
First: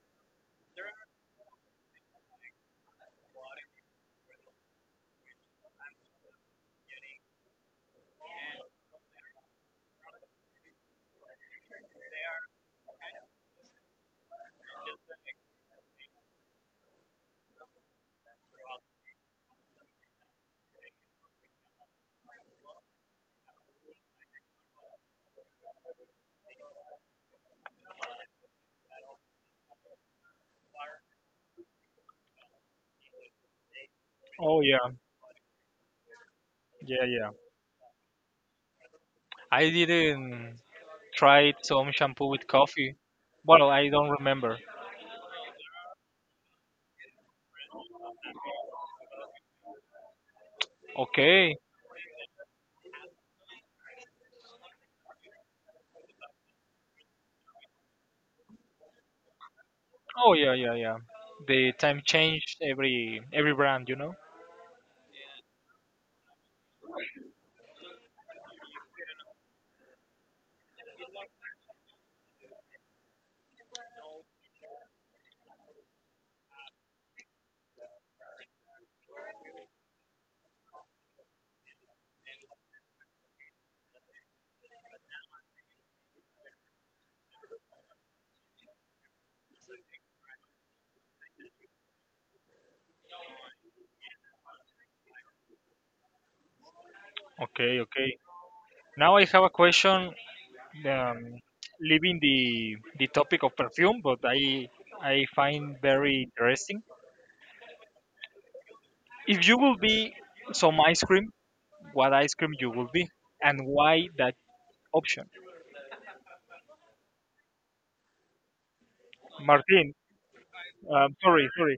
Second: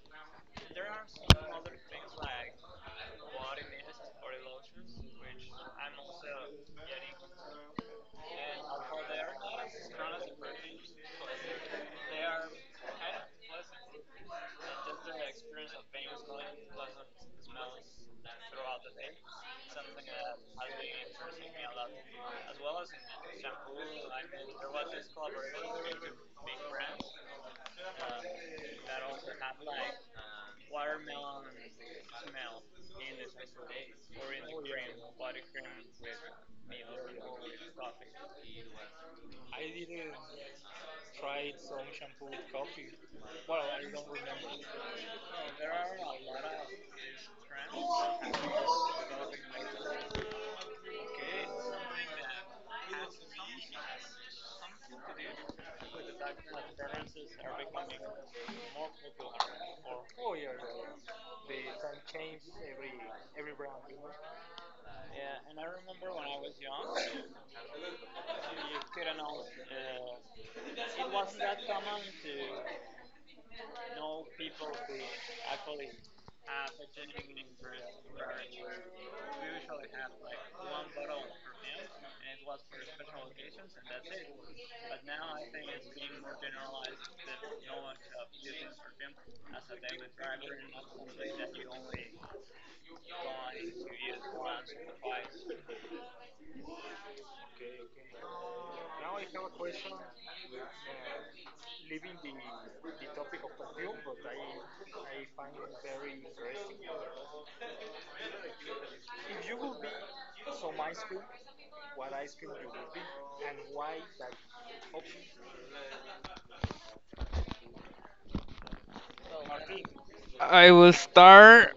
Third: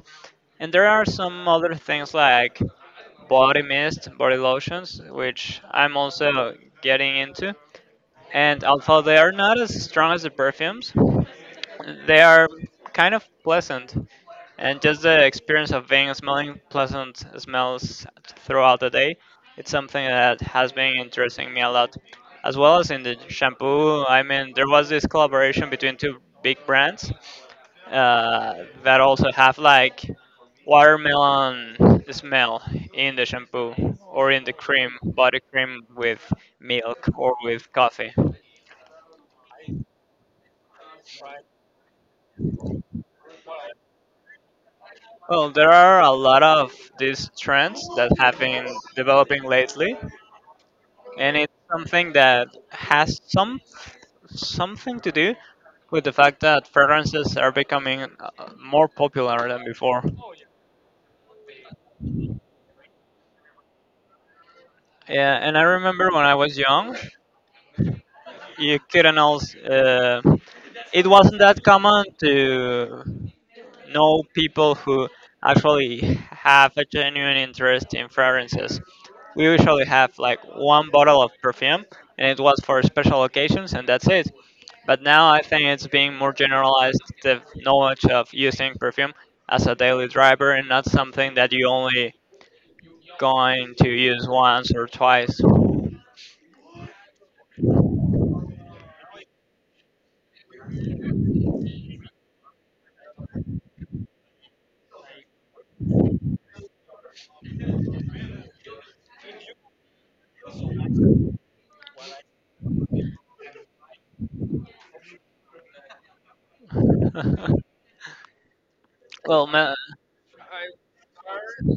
And there are some other things like body mist, body lotions, which I'm also getting into. And although they are not as strong as the perfumes, they are kind of pleasant. And just the experience of being smelling pleasant smells throughout the day, it's something that has been interesting me a lot. As well as in the shampoo, I mean, there was this collaboration between two big brands uh, that also have like watermelon smell in the shampoo or in the Oh yeah, cream, body cream with yeah, milk yeah. or with coffee. I didn't try some shampoo with coffee. Well, I don't remember. Well, there are a lot of these trends that have been developing lately and it's Okay. something that has something to do with the fact that fragrances are becoming more popular than before. Oh yeah, yeah, yeah. The time changed every brand, you know. Yeah, and I remember when I was young, you couldn't also. It wasn't that common to know people who actually have a genuine interest in fragrances. We usually have like one bottle of perfume, and it was for special occasions, and that's it. But now I think it's being more generalized the knowledge of using perfume as a daily driver and not something that you only going to use once or twice. Okay, okay. Now I have a question um, leaving the topic of perfume, but I find very interesting. If you will be some ice cream, what ice cream you will be, and why that option? well, ma- Martin, I will sorry, start sorry.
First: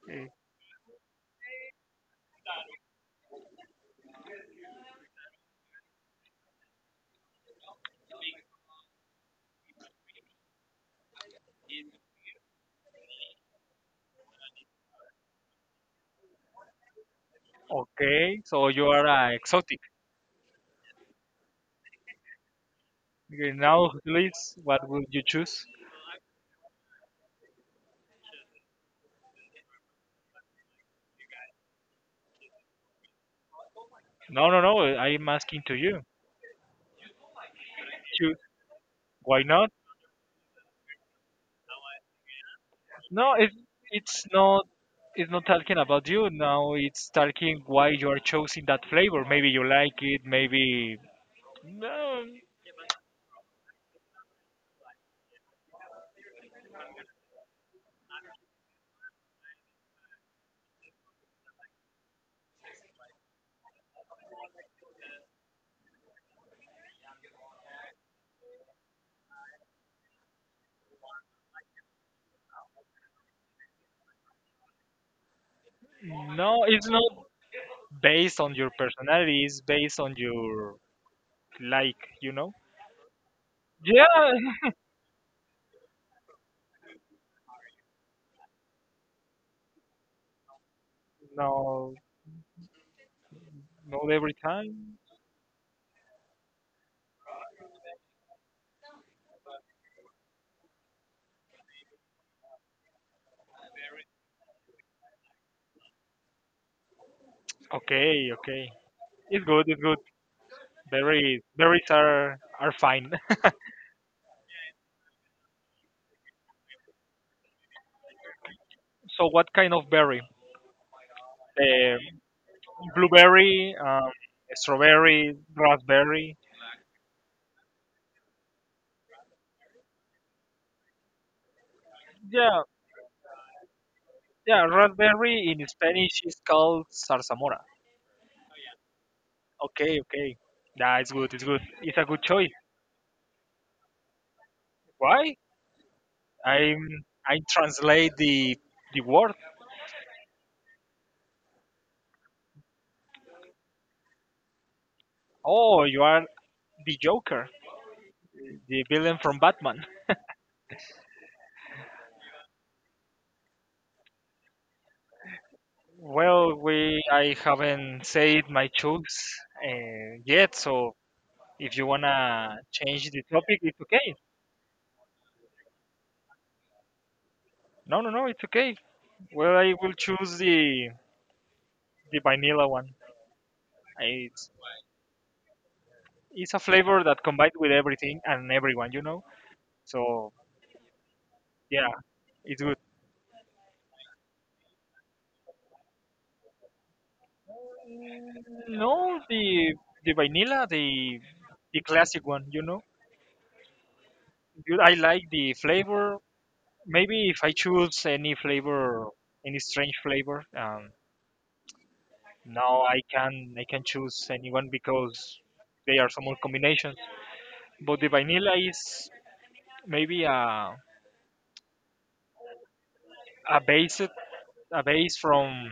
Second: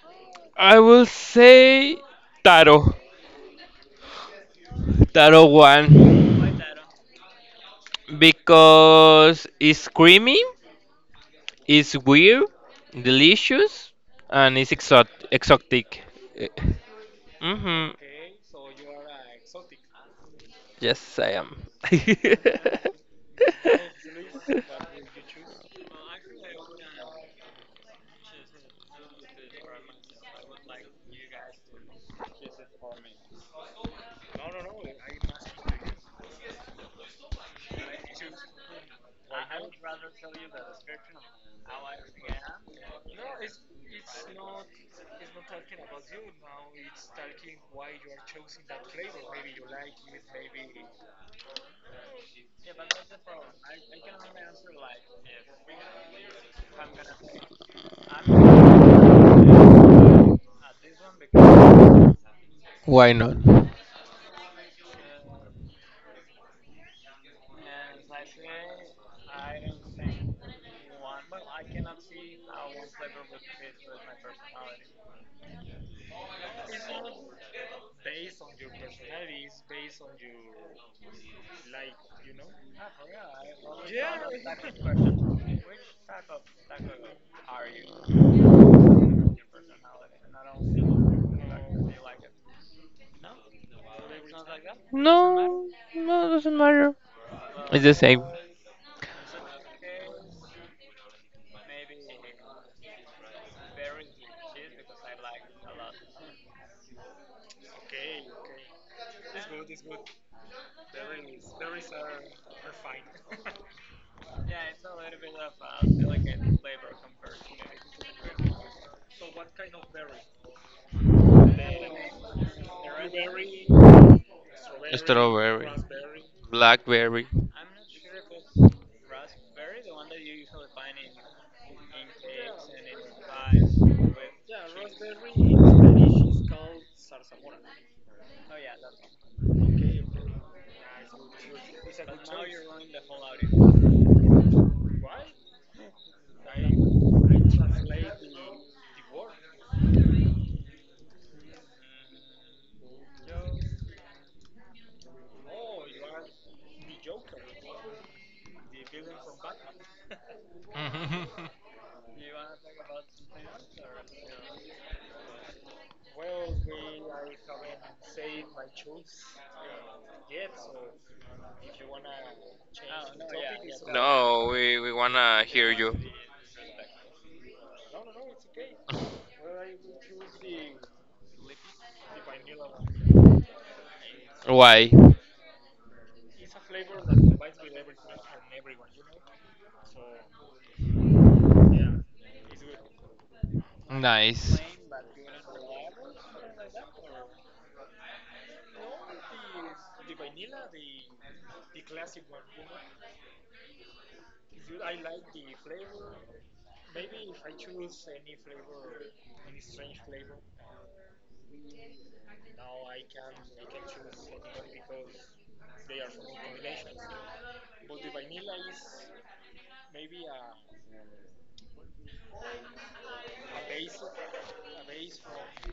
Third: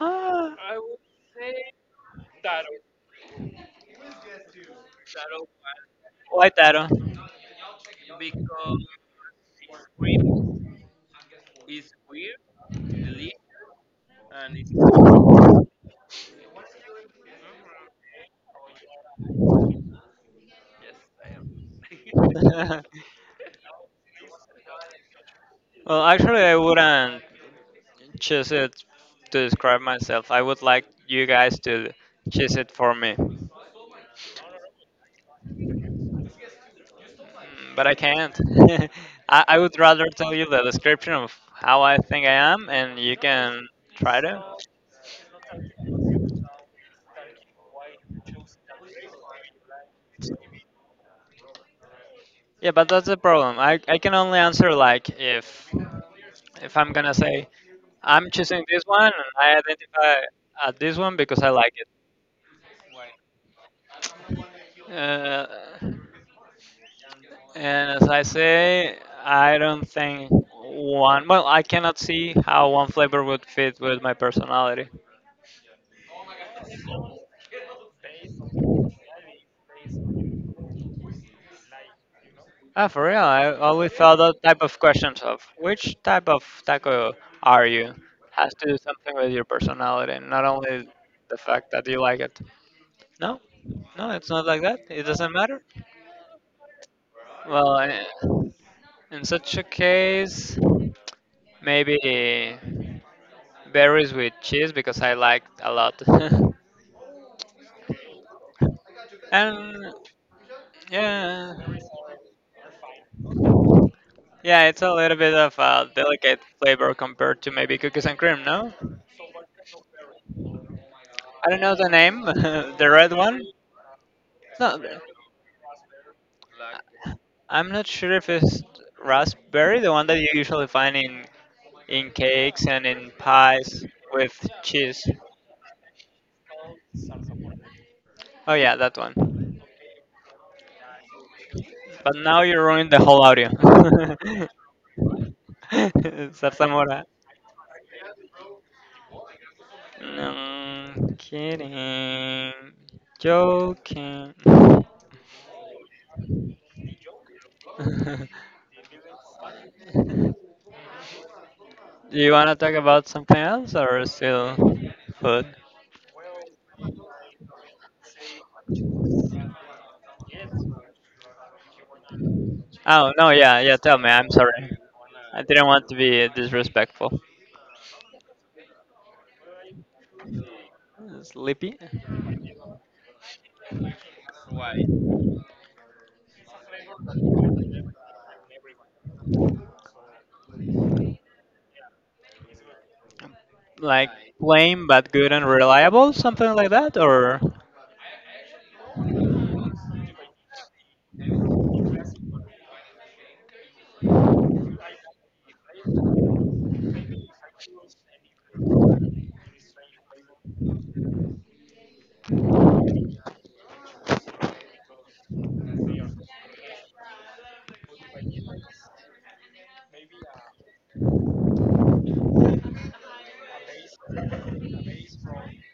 ah, I will say Taro. Taro 1. why that? Because it's creamy, it's weird, delicious, and it's exotic. Eh, Mm-hmm. Okay, so you are exotic. Yes, I am. Okay, now, please, what will you choose? Well, actually, I wouldn't choose it to describe myself. I would like you guys to choose it for me. No, no, no. I'm asking to you. But I Choose. can't. Why I not? would rather tell you the description of how I think I am, and you No, can try it's to. not it's not talking about you now. It's talking why you are choosing that flavor. Maybe you like it. Maybe no, Yeah, but that's the problem. I can only answer like if I'm gonna say I'm choosing this one and I identify at this one because I like Why not? it. And as I say, I don't think one. Well, I cannot see how one flavor would fit with my personality. no. It's not based on your personality. It's based on your like. You know. Ah, for real? I always thought that Yeah. type of questions of which type of taco are you has to do something with your personality, not only the fact that No, you like it. No, not no, it's every not like that. time. It doesn't No, matter. no, doesn't matter. Well, It's the eh, same. in such a case, maybe berries with cheese because I like a lot. Okay, okay. It's good. And It's good. Berries, yeah. berries are fine. Yeah, it's a little bit of a delicate flavor compared to maybe cookies and cream, no? So, what kind of berry? I don't know the The name, the red one. blueberry, No, strawberry, Strawberry, raspberry. blackberry. I'm not sure if it's raspberry, the one that you usually find in Yeah. cakes and in pies with Yeah, cheese. raspberry in Spanish is called zarzamora. Oh yeah, that one. Okay, okay. Nah, it's good. It's good. It's a But good now choice. you ruined the whole audio. Why? I'm Zarzamora. I translate the word. No, kidding. Joking. Oh, you are the Joker, Do the villain from Batman. you want to talk about something else or still food? Well, we I haven't said my choice yet, so if you wanna change Oh, the no, topic, yeah, yeah, it's tell me. okay. I'm No, sorry. we I wanna didn't hear want to you. be disrespectful. No, no, no, it's okay. Well, I will choose the Sleepy? the vanilla one. I, Why? It's a flavor that combines with everything and everyone. So yeah, it's good. Like Nice. plain but good and reliable? Something like that? Or Mm, no, the vanilla, the classic one, you know. I like the flavor. Maybe if I choose any flavor, any strange flavor, now I can choose anyone because they are some more combinations. But the vanilla is maybe a base a base from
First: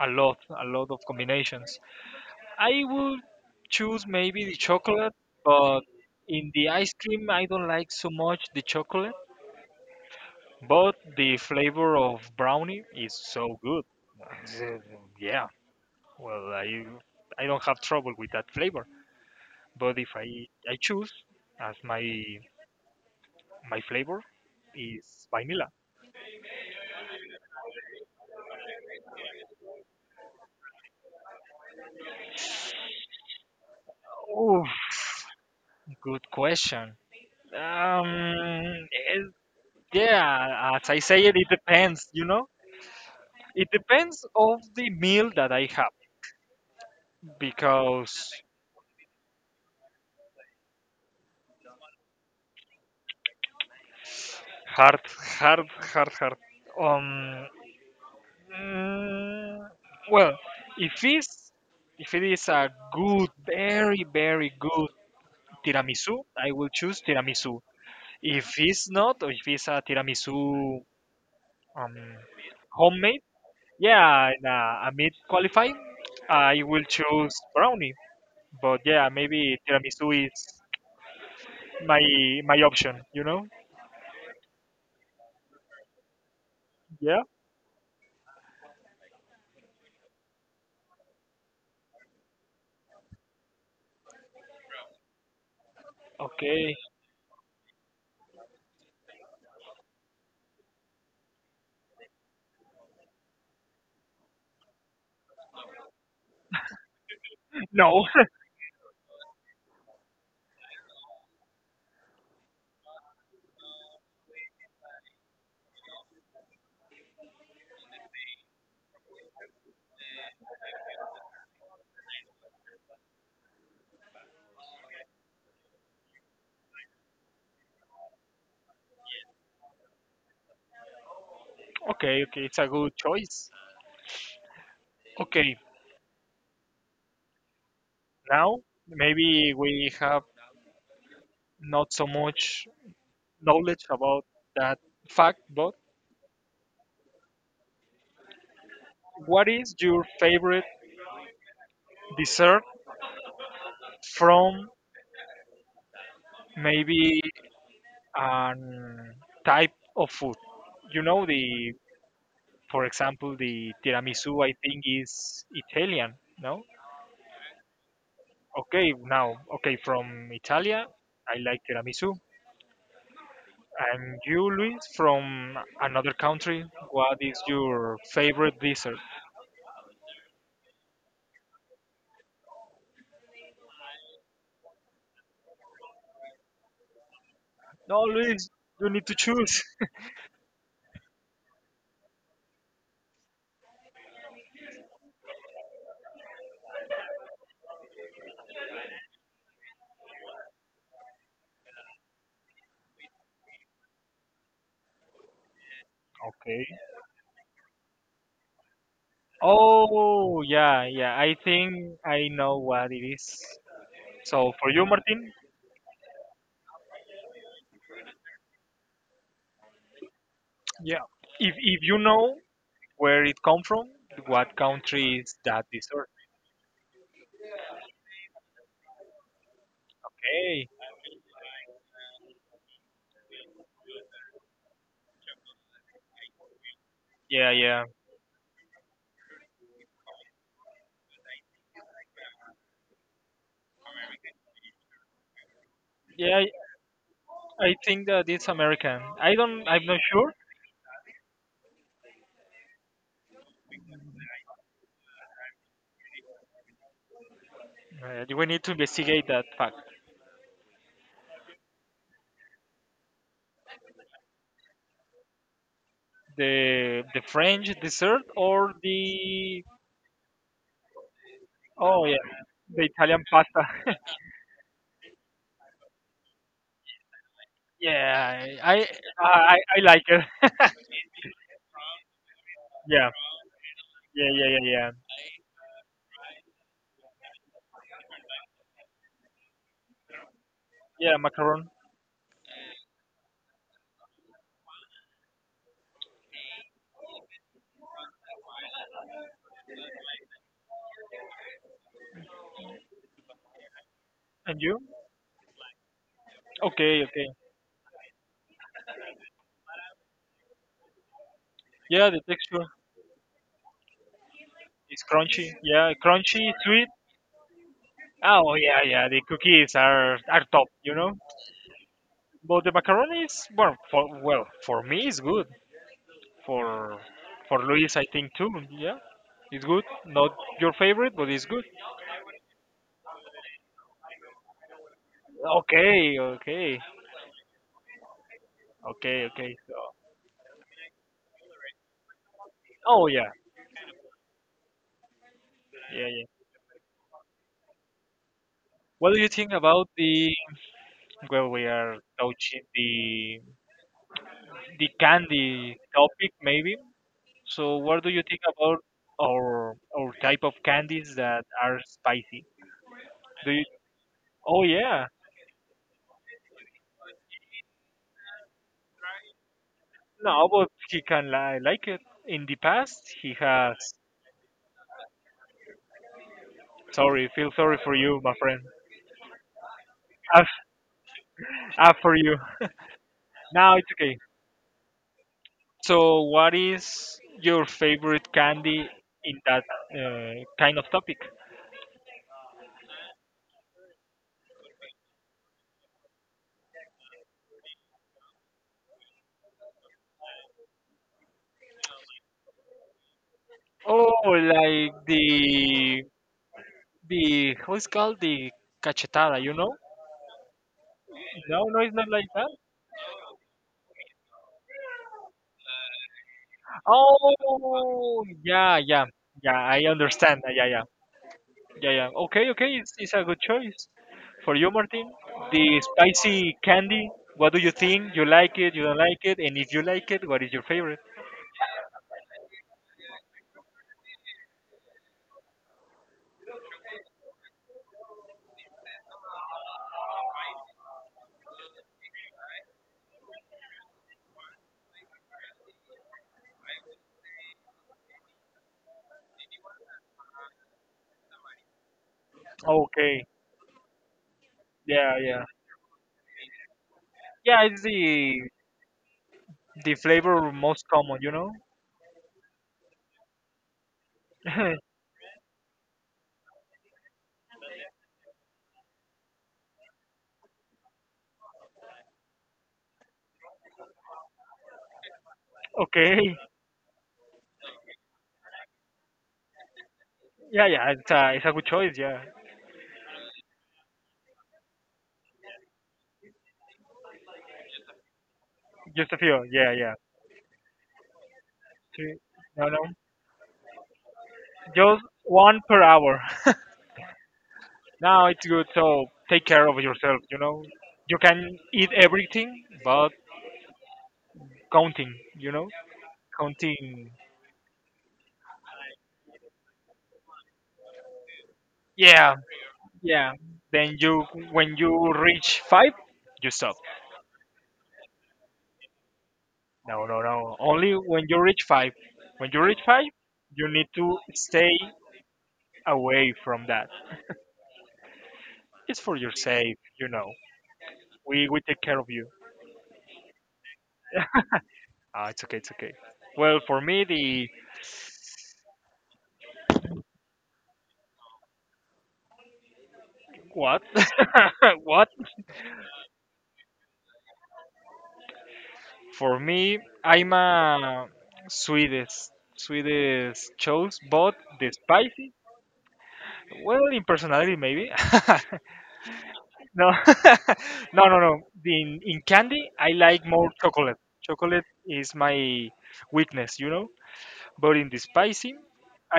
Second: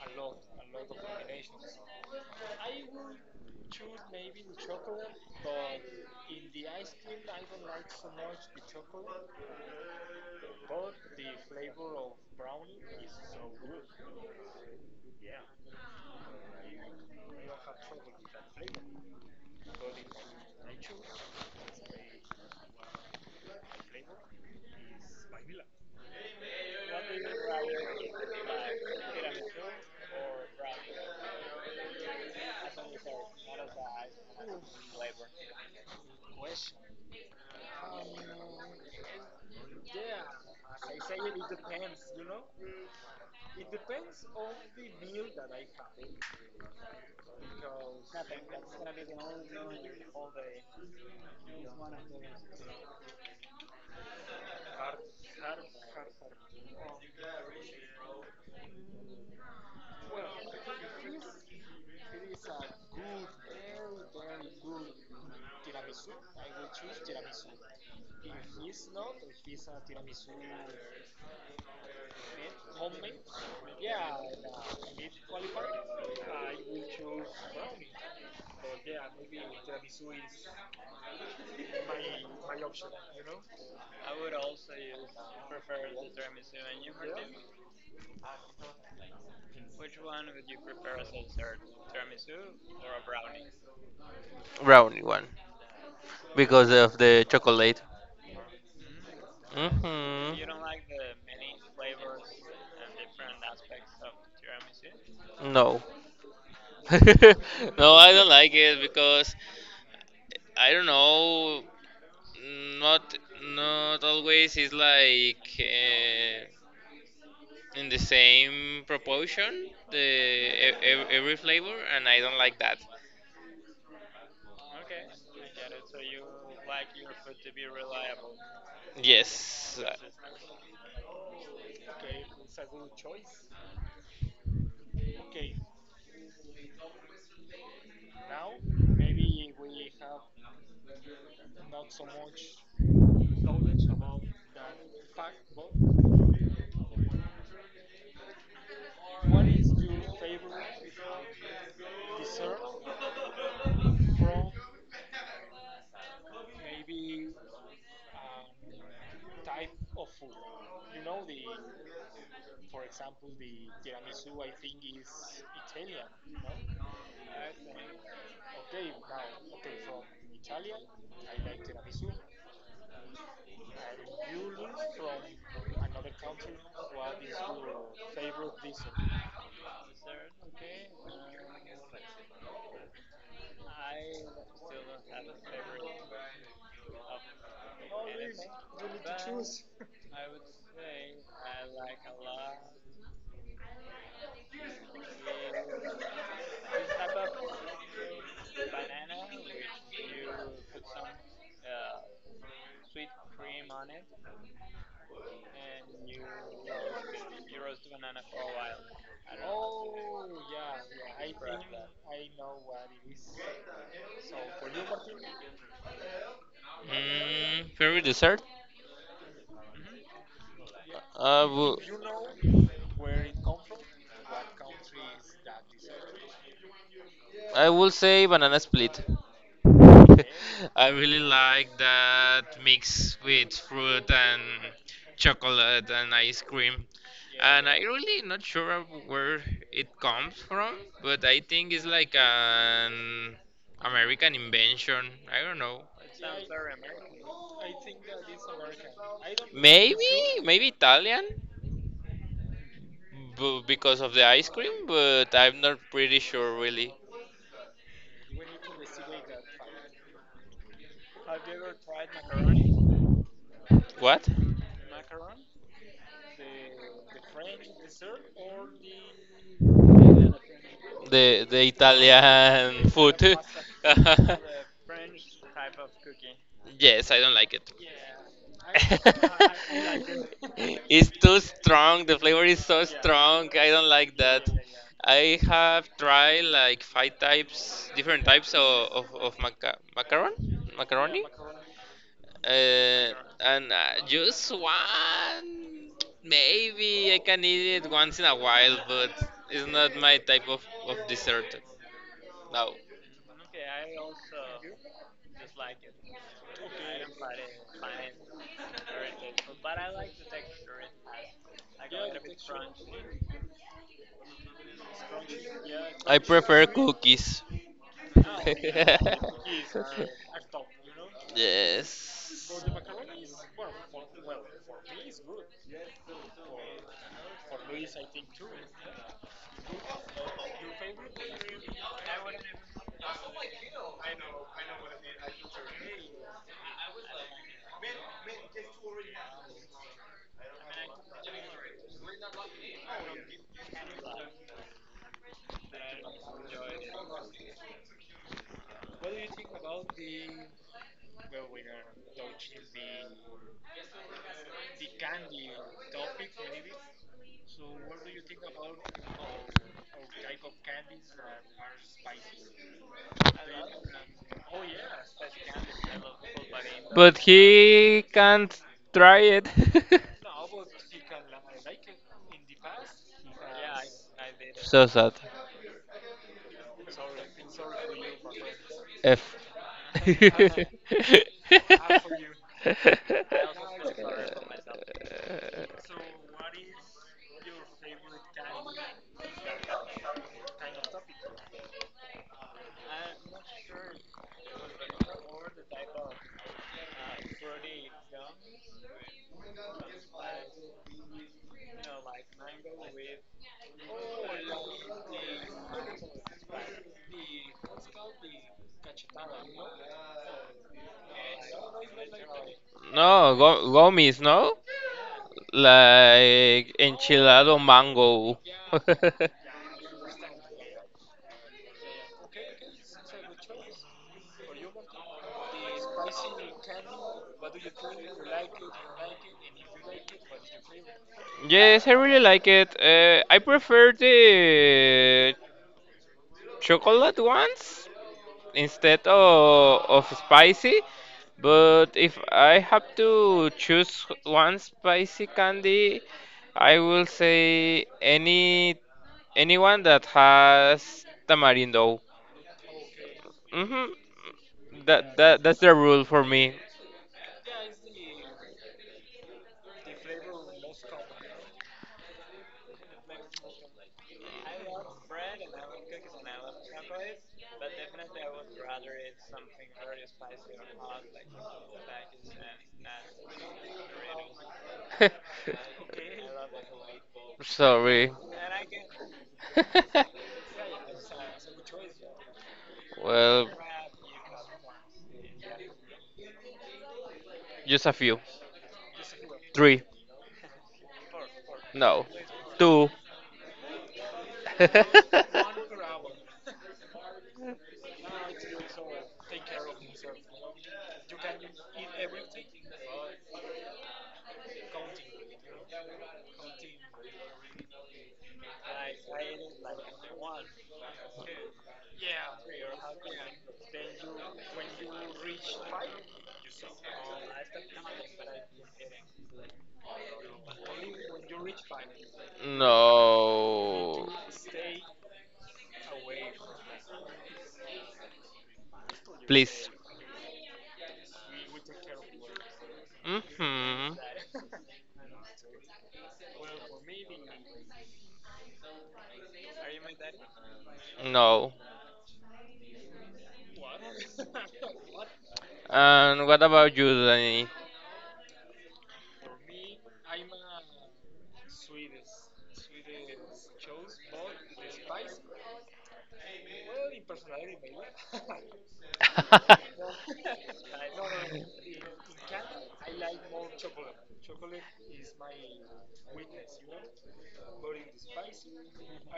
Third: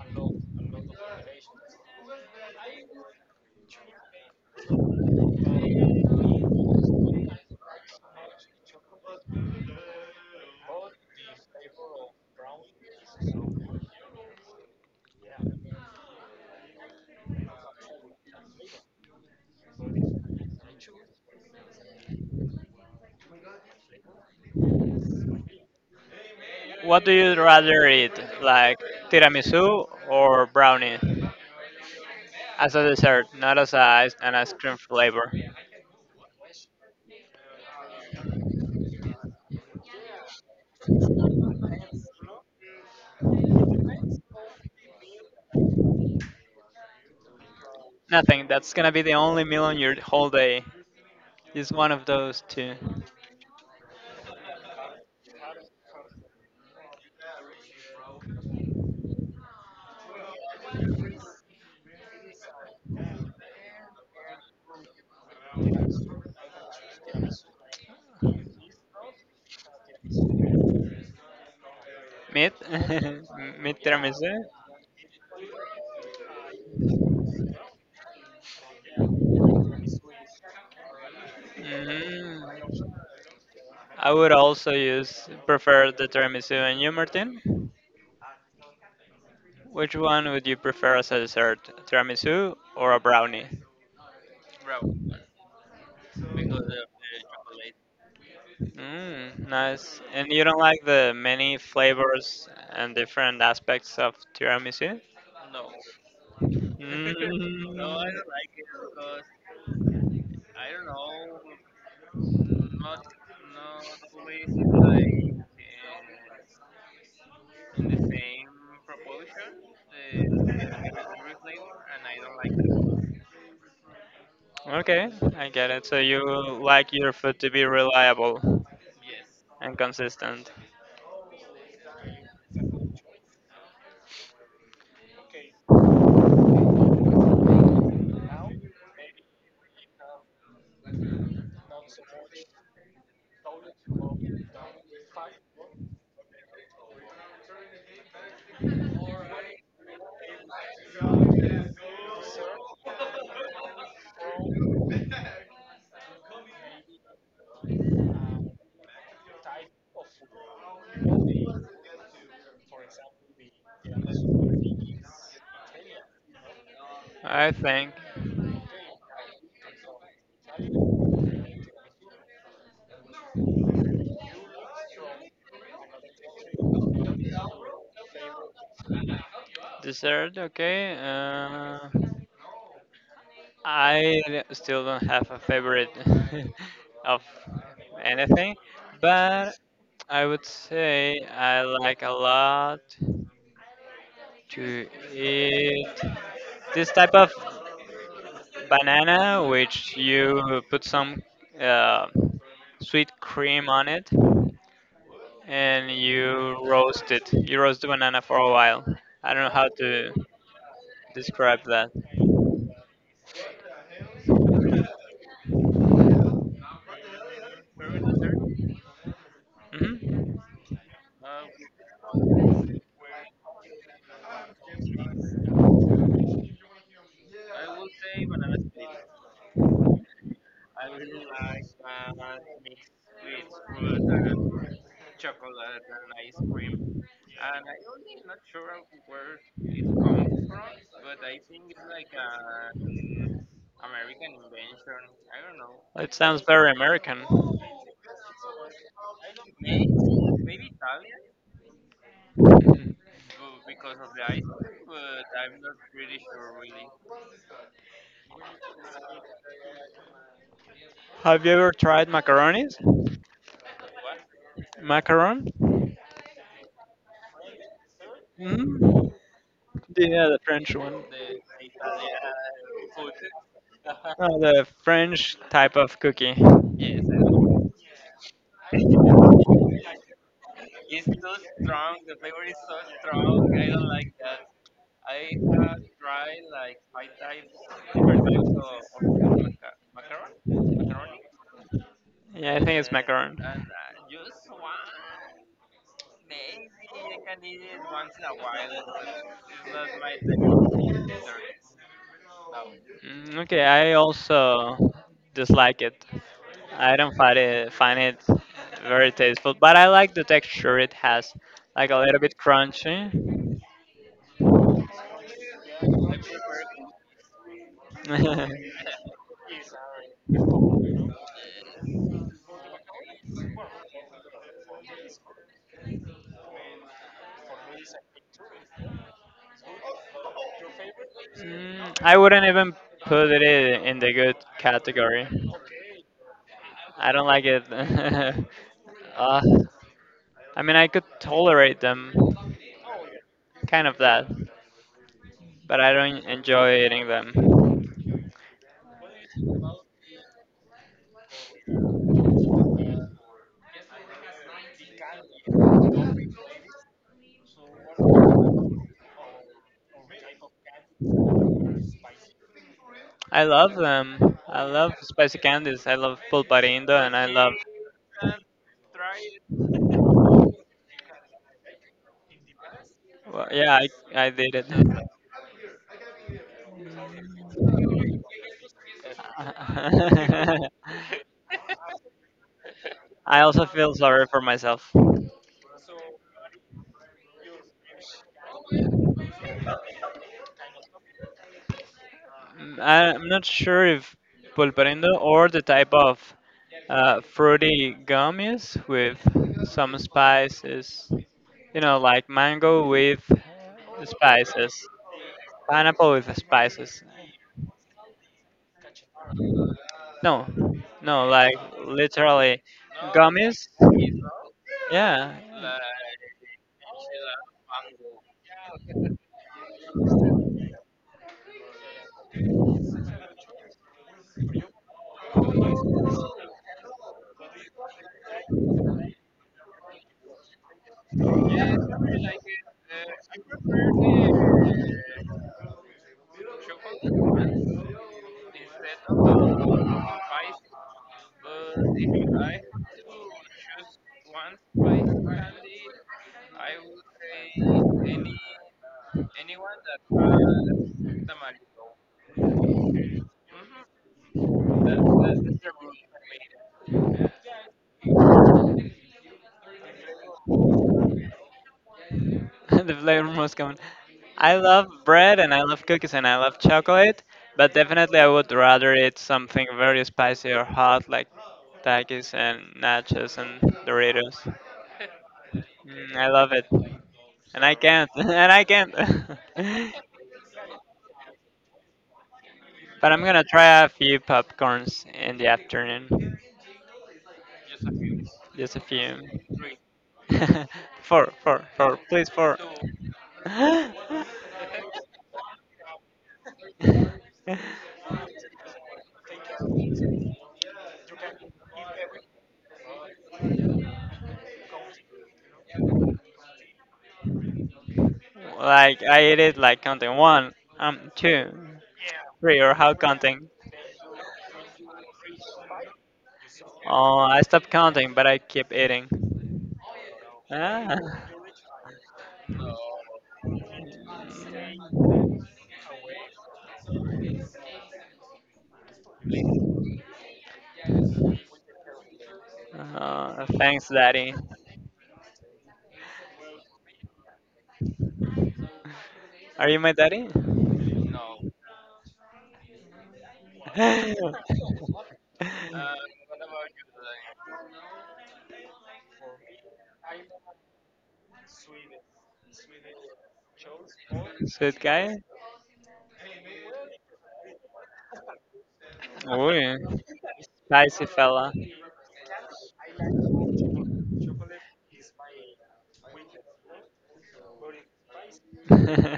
a lot of combinations. I would choose maybe the chocolate, but in the ice cream, I don't like so much the chocolate, but the flavor of brownie is so good. It's, Uh, Yeah, well, I don't have trouble with that flavor, but if I choose as my flavor is vanilla. what do you rather eat? Like tiramisu or brownie? As a dessert, not as a ice an ice Oh, cream flavor. good question. Um, eh, yeah, as I say it, it depends. It depends of the meal that I have. Because Nothing. That's gonna be the only meal on your whole day. Just one of those two. hard, hard, hard, hard. Um, mm, well, if it's if it is a good, very, very good tiramisu, I will choose tiramisu. If it's not, or if it's a tiramisu um, Meat? homemade, Meat yeah, tiramisu? and, a meat qualified, I will choose brownie. But yeah, maybe tiramisu is my Mm, my option. You know? I would also use prefer the tiramisu. And you, Yeah. Martin? Which one would you prefer as a dessert, tiramisu or a brownie? Brownie one. Because Okay. of the chocolate. Mm, nice. And Hmm. you don't like the many flavors and different aspects of tiramisu? No. Mm, No, No. I don't like it because I don't know. Not not always is like in the same proportion, the every flavor, and I don't like that. okay, I get it. So you like your food to be reliable and Yes. consistent. Okay, okay, it's a good choice. Okay, now maybe we have not so much knowledge about that fact, but what is your favorite dessert from maybe a type of food? You know, the for example, the tiramisu, I think, is Italian, no? I think Okay, now, okay, from Italia, I like tiramisu. And you, Luis, from another country, what is your favorite dessert? dessert. Okay. I still don't have a favorite of No, Luis, anything, you need to but choose. I would say I like a lot to eat this type of banana, which you put some uh, sweet cream on it and you Okay. roast it. You roast the banana for a while. I don't know how to Oh, yeah, yeah. I describe think that. I know what it is. So for you, Martin, Mm, favorite dessert? Hmm. yeah. I If will, if you know where it come from, what country is that dessert? I will say banana split. Okay. I really like that mix with fruit and chocolate and ice cream. Yeah, And I yeah, really not sure of where it comes from, but I think it's like an American invention. I don't know. It yeah. sounds I very American. I think that it's American. I don't. I'm not sure. Maybe, maybe Italian, because of the ice cream, but I'm not pretty sure really. We need to investigate that fact. Have you ever tried macaronis? What? Macaron? The French dessert or Hmm. the Yeah, the French one. The oh yeah, the Italian Italian food. pasta. No, the French type of cookie. Yes, I don't like it. Yeah, I like it. It's too strong. The flavor is so Yeah, strong. I don't like yeah, that. yeah, yeah, yeah. I have tried like five types, different types of macaron, Yeah, macaroni, macaron. Yeah, I think it's uh, macaron. and just one. Maybe I can eat it once in a while, but it's not my type of dessert. No. Mm, okay, I And you? also dislike it. I Okay, don't okay. find it very tasteful, but I like the texture it has, like a Yeah, the little bit texture crunchy. is crunchy. Yeah, I crunchy, prefer sweet. cookies. Oh yeah, yeah. The cookies are top. You know, Yes. but the macaroni is well for me it's good. For for Luis, I think too. Yeah, it's good. Not your favorite, but it's good. Mm, I wouldn't even put it in the good category. Okay, okay, I don't like it. okay, uh, okay. So, I mean, I could tolerate them, oh yeah, kind of that. But I yeah, don't yeah. enjoy eating them. What do you think about the well, we are touching the candy topic maybe? So, what do you think about our type of candies that are spicy? I Do you? love them. I Oh love yeah, spicy candies. I love pulparindo, and But I love. he can't try it. no, but he can like it. In the past, he Well, has. yeah, I did it. So sad. Sorry, feel sorry for you, my friend. F. Ah, ah, for you. I also Now it's feel okay. sorry for myself. So, what is your favorite candy Uh, in that kind of topic? Mm, I'm not sure if pulparindo or the type of fruity gum is with some spices. You know, like mango with Oh, spices, like the pineapple with spices. the how is called the cachetada, you know? No, no, like No, no, it's not like that. literally no, go gummies. gomis, no? Yeah, Like enchilado Oh, mango. yeah, yeah, yeah. I understand. Yeah, yeah, yeah, yeah. Okay, okay. It's a good choice for you, Martin. The spicy candy. What do you think? You like it? You don't like it? And if you like it, what is your favorite? Yes, I really like it. I prefer the chocolate ones instead of spicy. But if I have to choose one spicy candy, I will say anyone that has tamarindo. Okay. Hmm. That, Yeah, that yeah. that's the rule for me. Yeah, it's the flavor most common, you know? the flavor must come. I love bread and I love cookies and I love chocolate, but definitely I would rather eat something very spicy or hot like Takis and nachos and Doritos. Mm, I Okay. love it, and I can't, Sorry. and I can't. Yeah, yeah, it's a good choice, yeah. But I'm gonna Well, try a few popcorns in the afternoon, just a few. just a Just few. a few, yeah, Three. yeah. Four, four, four, No. Three, please four. no, no, Two. Like just one per hour. Now it's good, so take care of yourself, you know? You can eat everything, but counting, you know? Counting, I did it like counting one, two, yeah, three, or how yeah. counting? Then you, when you reach five, you stop. Oh, I stopped counting, but I keep eating. No, no, no, only Ah, when you reach five. When you reach five, you need No. to stay away from that. It's for your Please. sake. We take care of you. oh, thanks, Hmm. daddy. Ah, it's okay, it's okay. Well, for me, the Are you my daddy? No. what? What? And what about you, Danny? For me, I'm a Swedish Swedish chose, but the Sweet guy. spicy. Well, in personality, maybe. No, Ooh, no, spicy no, no. fella. In candy, I like more chocolate. Chocolate is my weakness. But in the spicy,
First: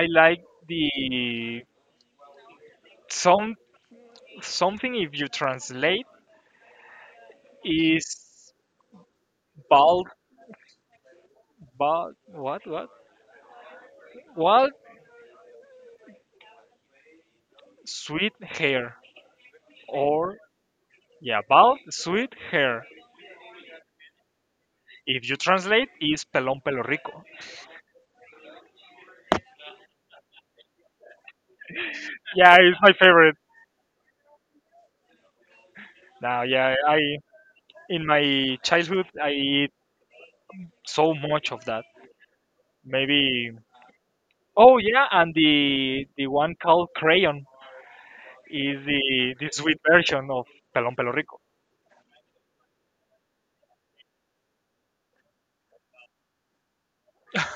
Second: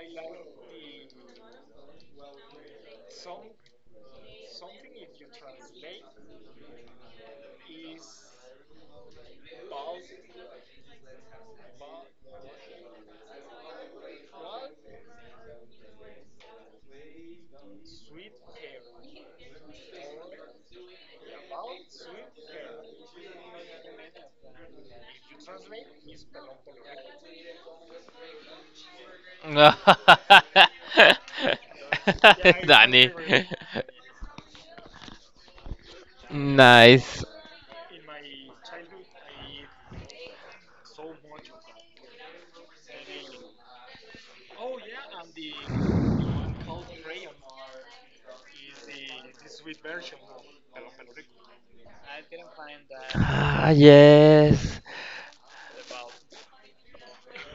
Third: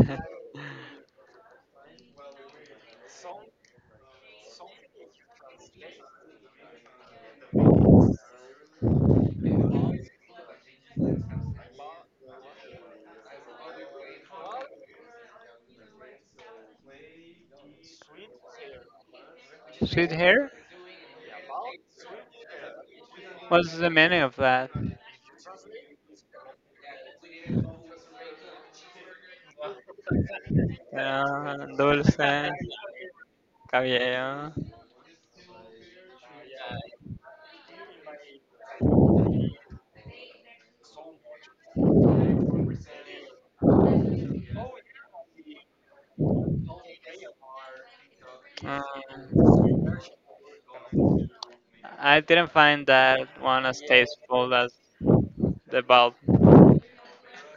I like the some something. If you translate is bald, bald, what? Bald, sweet hair. Sweet Or, hair. yeah, bald, sweet hair. What's the meaning of that? If you translate, is pelón pelo rico. Dulce, Yeah, it's my Danny. favorite. cabello. Now, yeah, Nice. in my childhood, I eat so much of that. Maybe, oh yeah, and the one called crayon is the, Mm, the sweet version of pelón pelo rico. I didn't find that one Ah, as tasteful as yes. the bald,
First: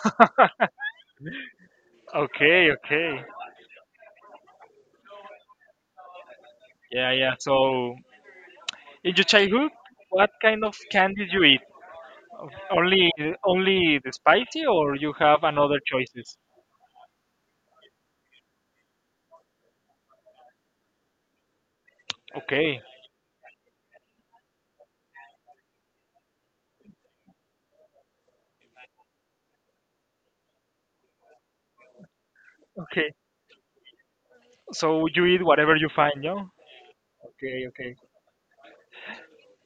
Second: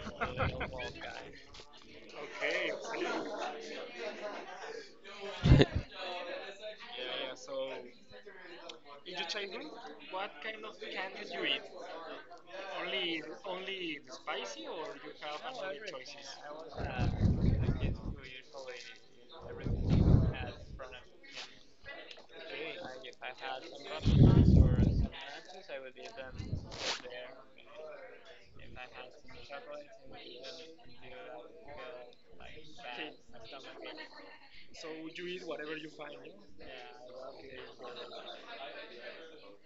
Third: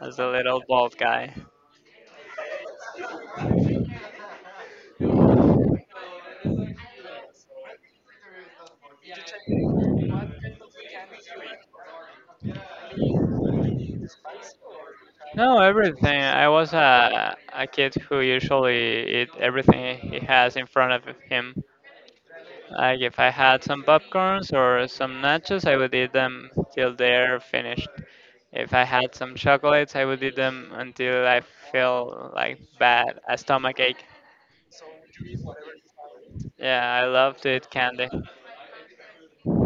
as the little bald guy. Okay, okay. Yeah, yeah. So, in your childhood, what kind of candies you eat? Of- Only only the spicy or you have No, another everything. choices? I was a kid who usually eat everything he has in front of him. Okay. Like if I had some popcorns or some nachos, I would eat them till they're finished. If I had some chocolates, I would eat them until I feel like Okay. bad, a stomach ache. So you eat whatever you find, no? Yeah, I love to Okay, eat okay. candy.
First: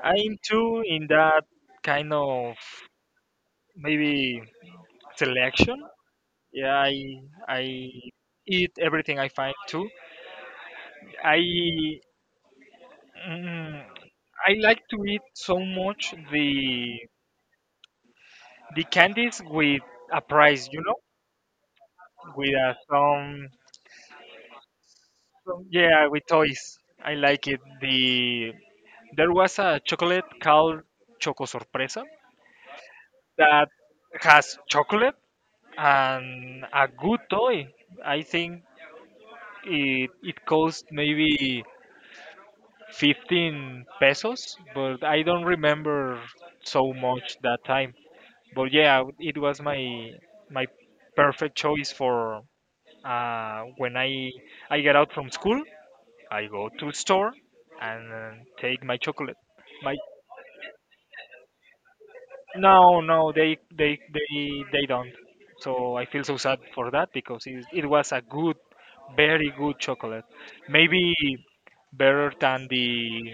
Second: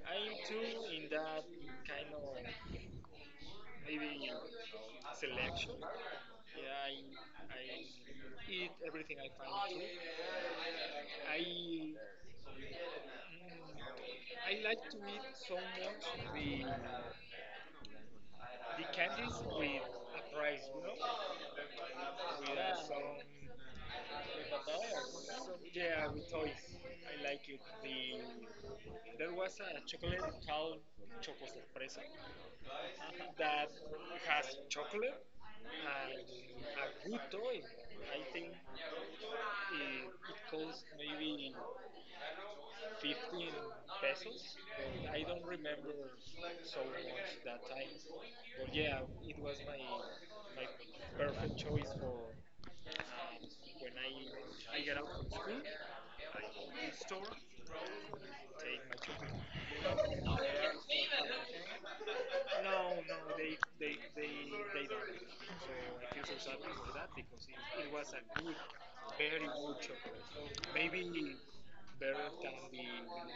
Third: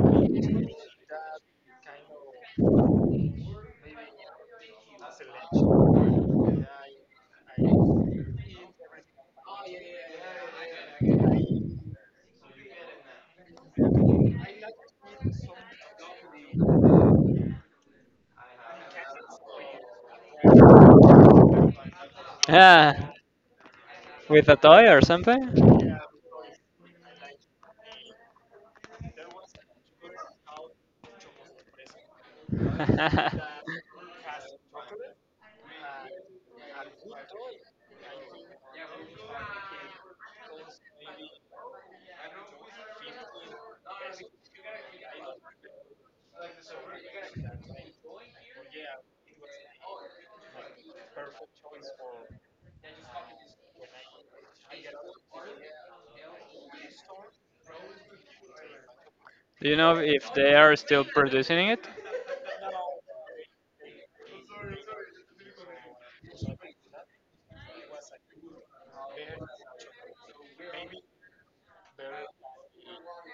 I'm too in that kind of maybe selection. Yeah, I eat everything I find too. I mm, I like to eat so much the candies with a price, with Yeah, with a toy or something. yeah with toys. I like it. There was a chocolate called Choco Sorpresa Do that has chocolate and a good toy. I think it cost maybe 15 pesos, but I don't remember so much that time. But yeah, it was my perfect choice for when I get out from school, I go to store and take my chocolate. you My know if they are still producing it? No, no, they don't. So I feel so sad for that because it was a good, very good chocolate. Maybe better than the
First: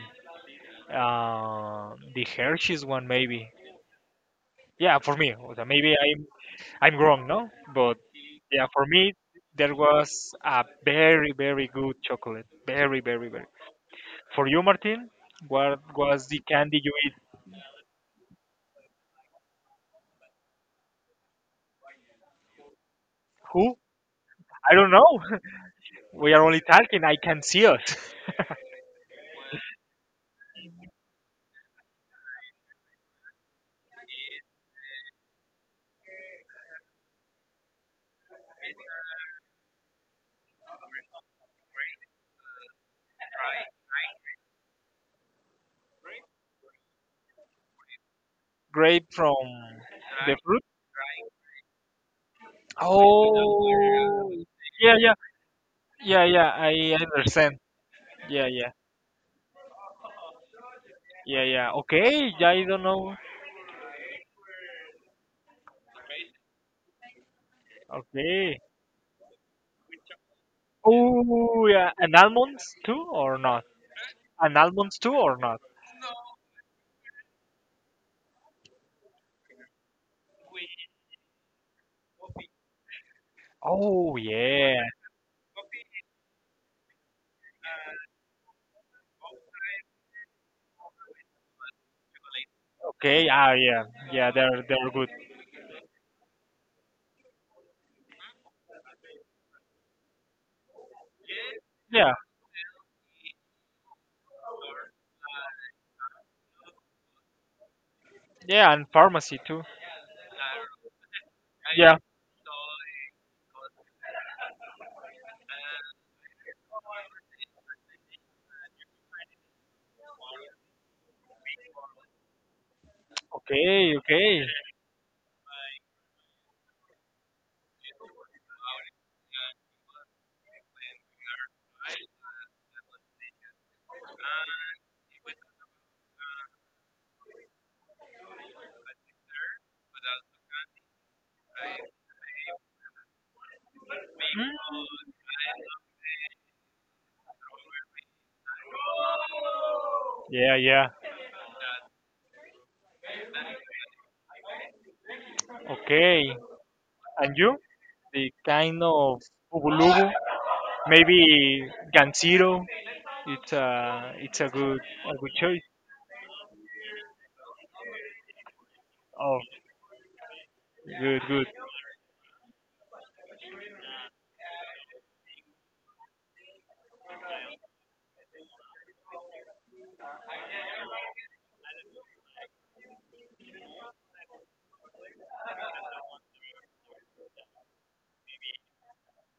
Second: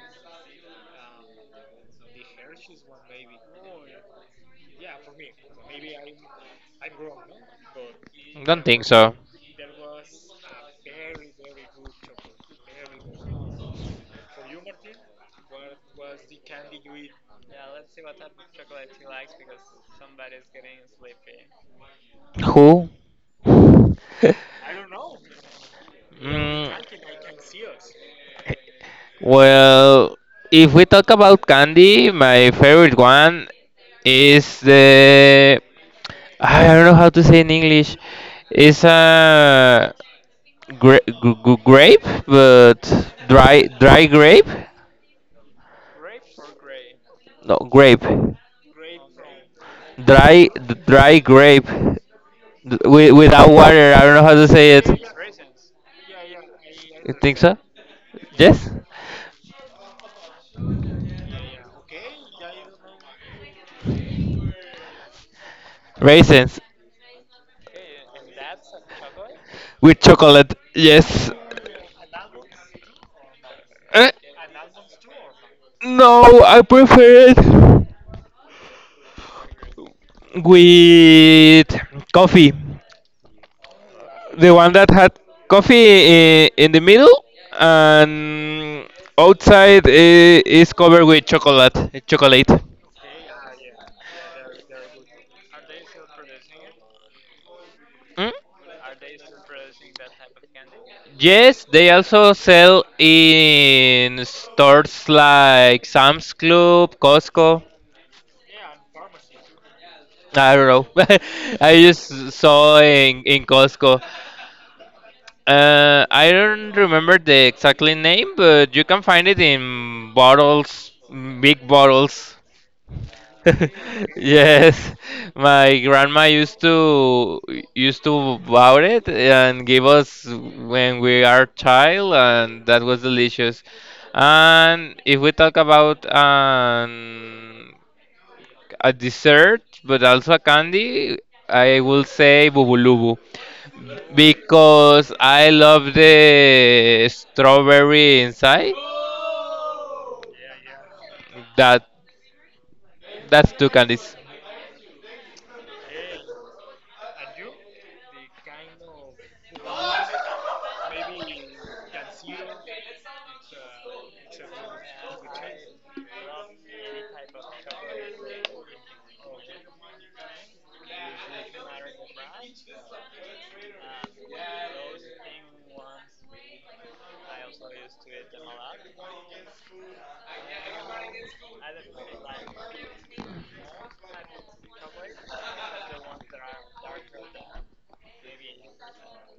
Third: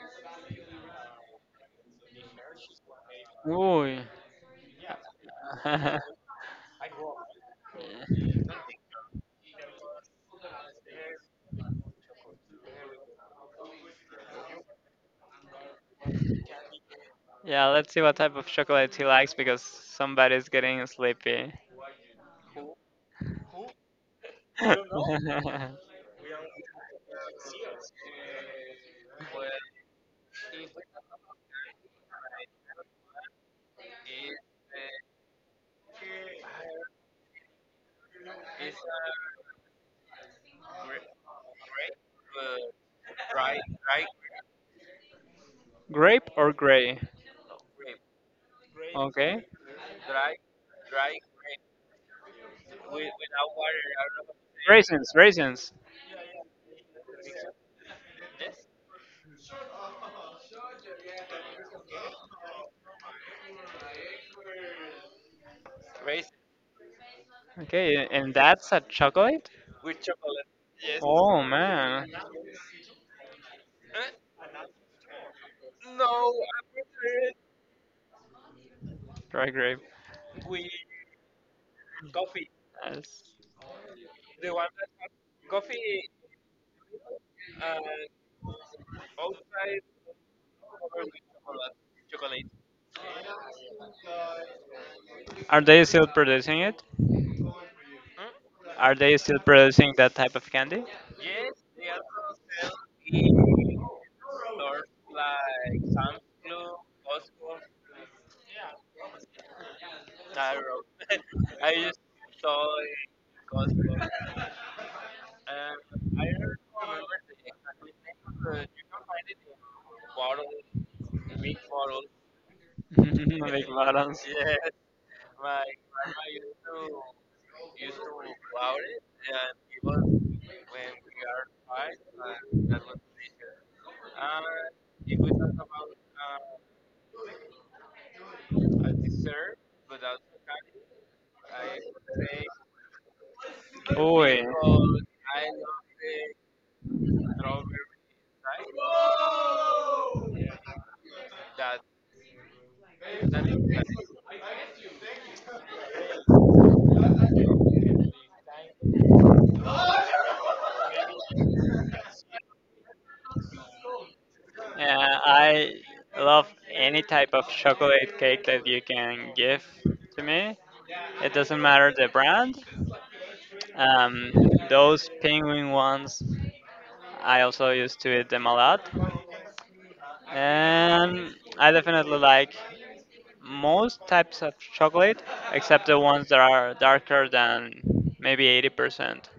uh, the Hershey's one, maybe. Ooh. Yeah, for me. Or maybe I'm wrong, no? But Don't yeah, for think me so. there was a very very good chocolate. Very very very. For you, Martin, what was the candy you eat? Yeah, let's see what type of chocolate he likes because somebody's getting sleepy. Who? Who? I don't know. We are only Mm, talking. I can see us. well, if we talk about candy, my favorite one is the, I don't know how to say in English. It's a gra g g grape, but dry grape? Grape or gray? No, grape. Grape from Okay. the fruit? Dry grape, without water. I don't know Oh, how to say it. yeah, Raisins, yeah, raisins. yeah, yeah. I You think understand. so? Yeah, Yes. yeah, yeah, yeah. Okay, yeah, I don't know. Raisins Okay, and Okay. that's a chocolate? with chocolate. Yes. Oh Oh, yeah. man, And almonds too, or not? Eh, And almonds too, or not? No, I prefer it dry grape. with coffee. Yes. Oh, The one yeah. that had coffee in the middle and outside is covered with chocolate. Chocolate. Okay. Ah, yeah, yeah. They're good. Are they still producing it? Mm? Are they still producing that type of candy? Yes, they Yeah, also sell in stores like Sam's Club, Costco. yeah. And pharmacy too. I don't know. I Yeah. just saw in Costco. I don't remember the exactly name, but you can find it in bottles, big bottles. Big Okay. balance. Okay. Yes, my grandma used to bow it and give us when we are child, and that was delicious. And if we talk about a dessert, but also a candy, I will say bubulubu Uy. because I love the strawberry inside. Yeah, yeah. That that's two candies. Okay. And you? The kind of bubulubu. Maybe Ganziro. It's a good a Yeah, good choice. I love any type of chocolate cake that you can Oh, give to me. good It good. doesn't matter the brand. Um, those penguin ones, I also used to eat them a lot. And I definitely like most types of chocolate, except the ones that are darker than maybe 80%.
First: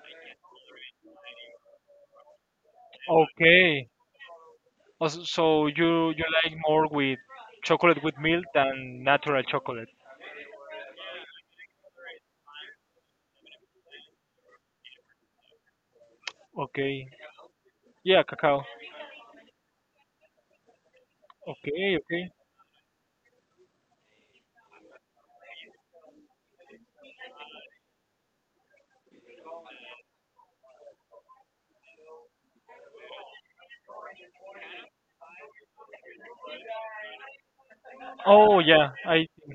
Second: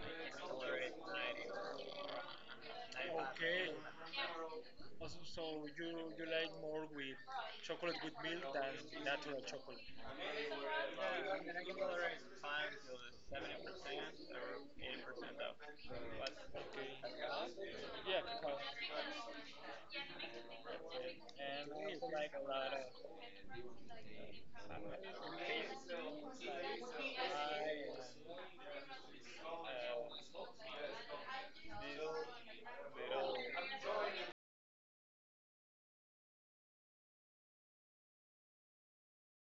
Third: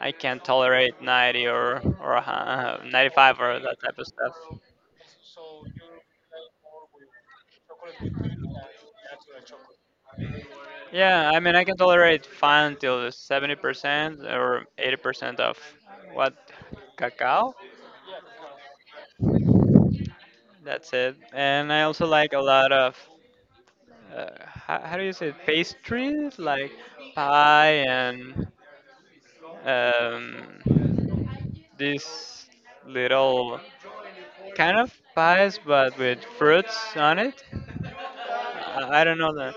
I can't tolerate 90 or or 95 or that Okay. type of stuff. Also, so you like more with chocolate with milk than natural chocolate. Yeah, I mean I can tolerate fine till 70% or 80% of what Okay. cacao. Yeah, cacao. That's it. And I Okay, also okay. like a lot of how do you say it? Pastries like pie and um, these little kind of pies but with fruits on it. Oh yeah, I don't I. know the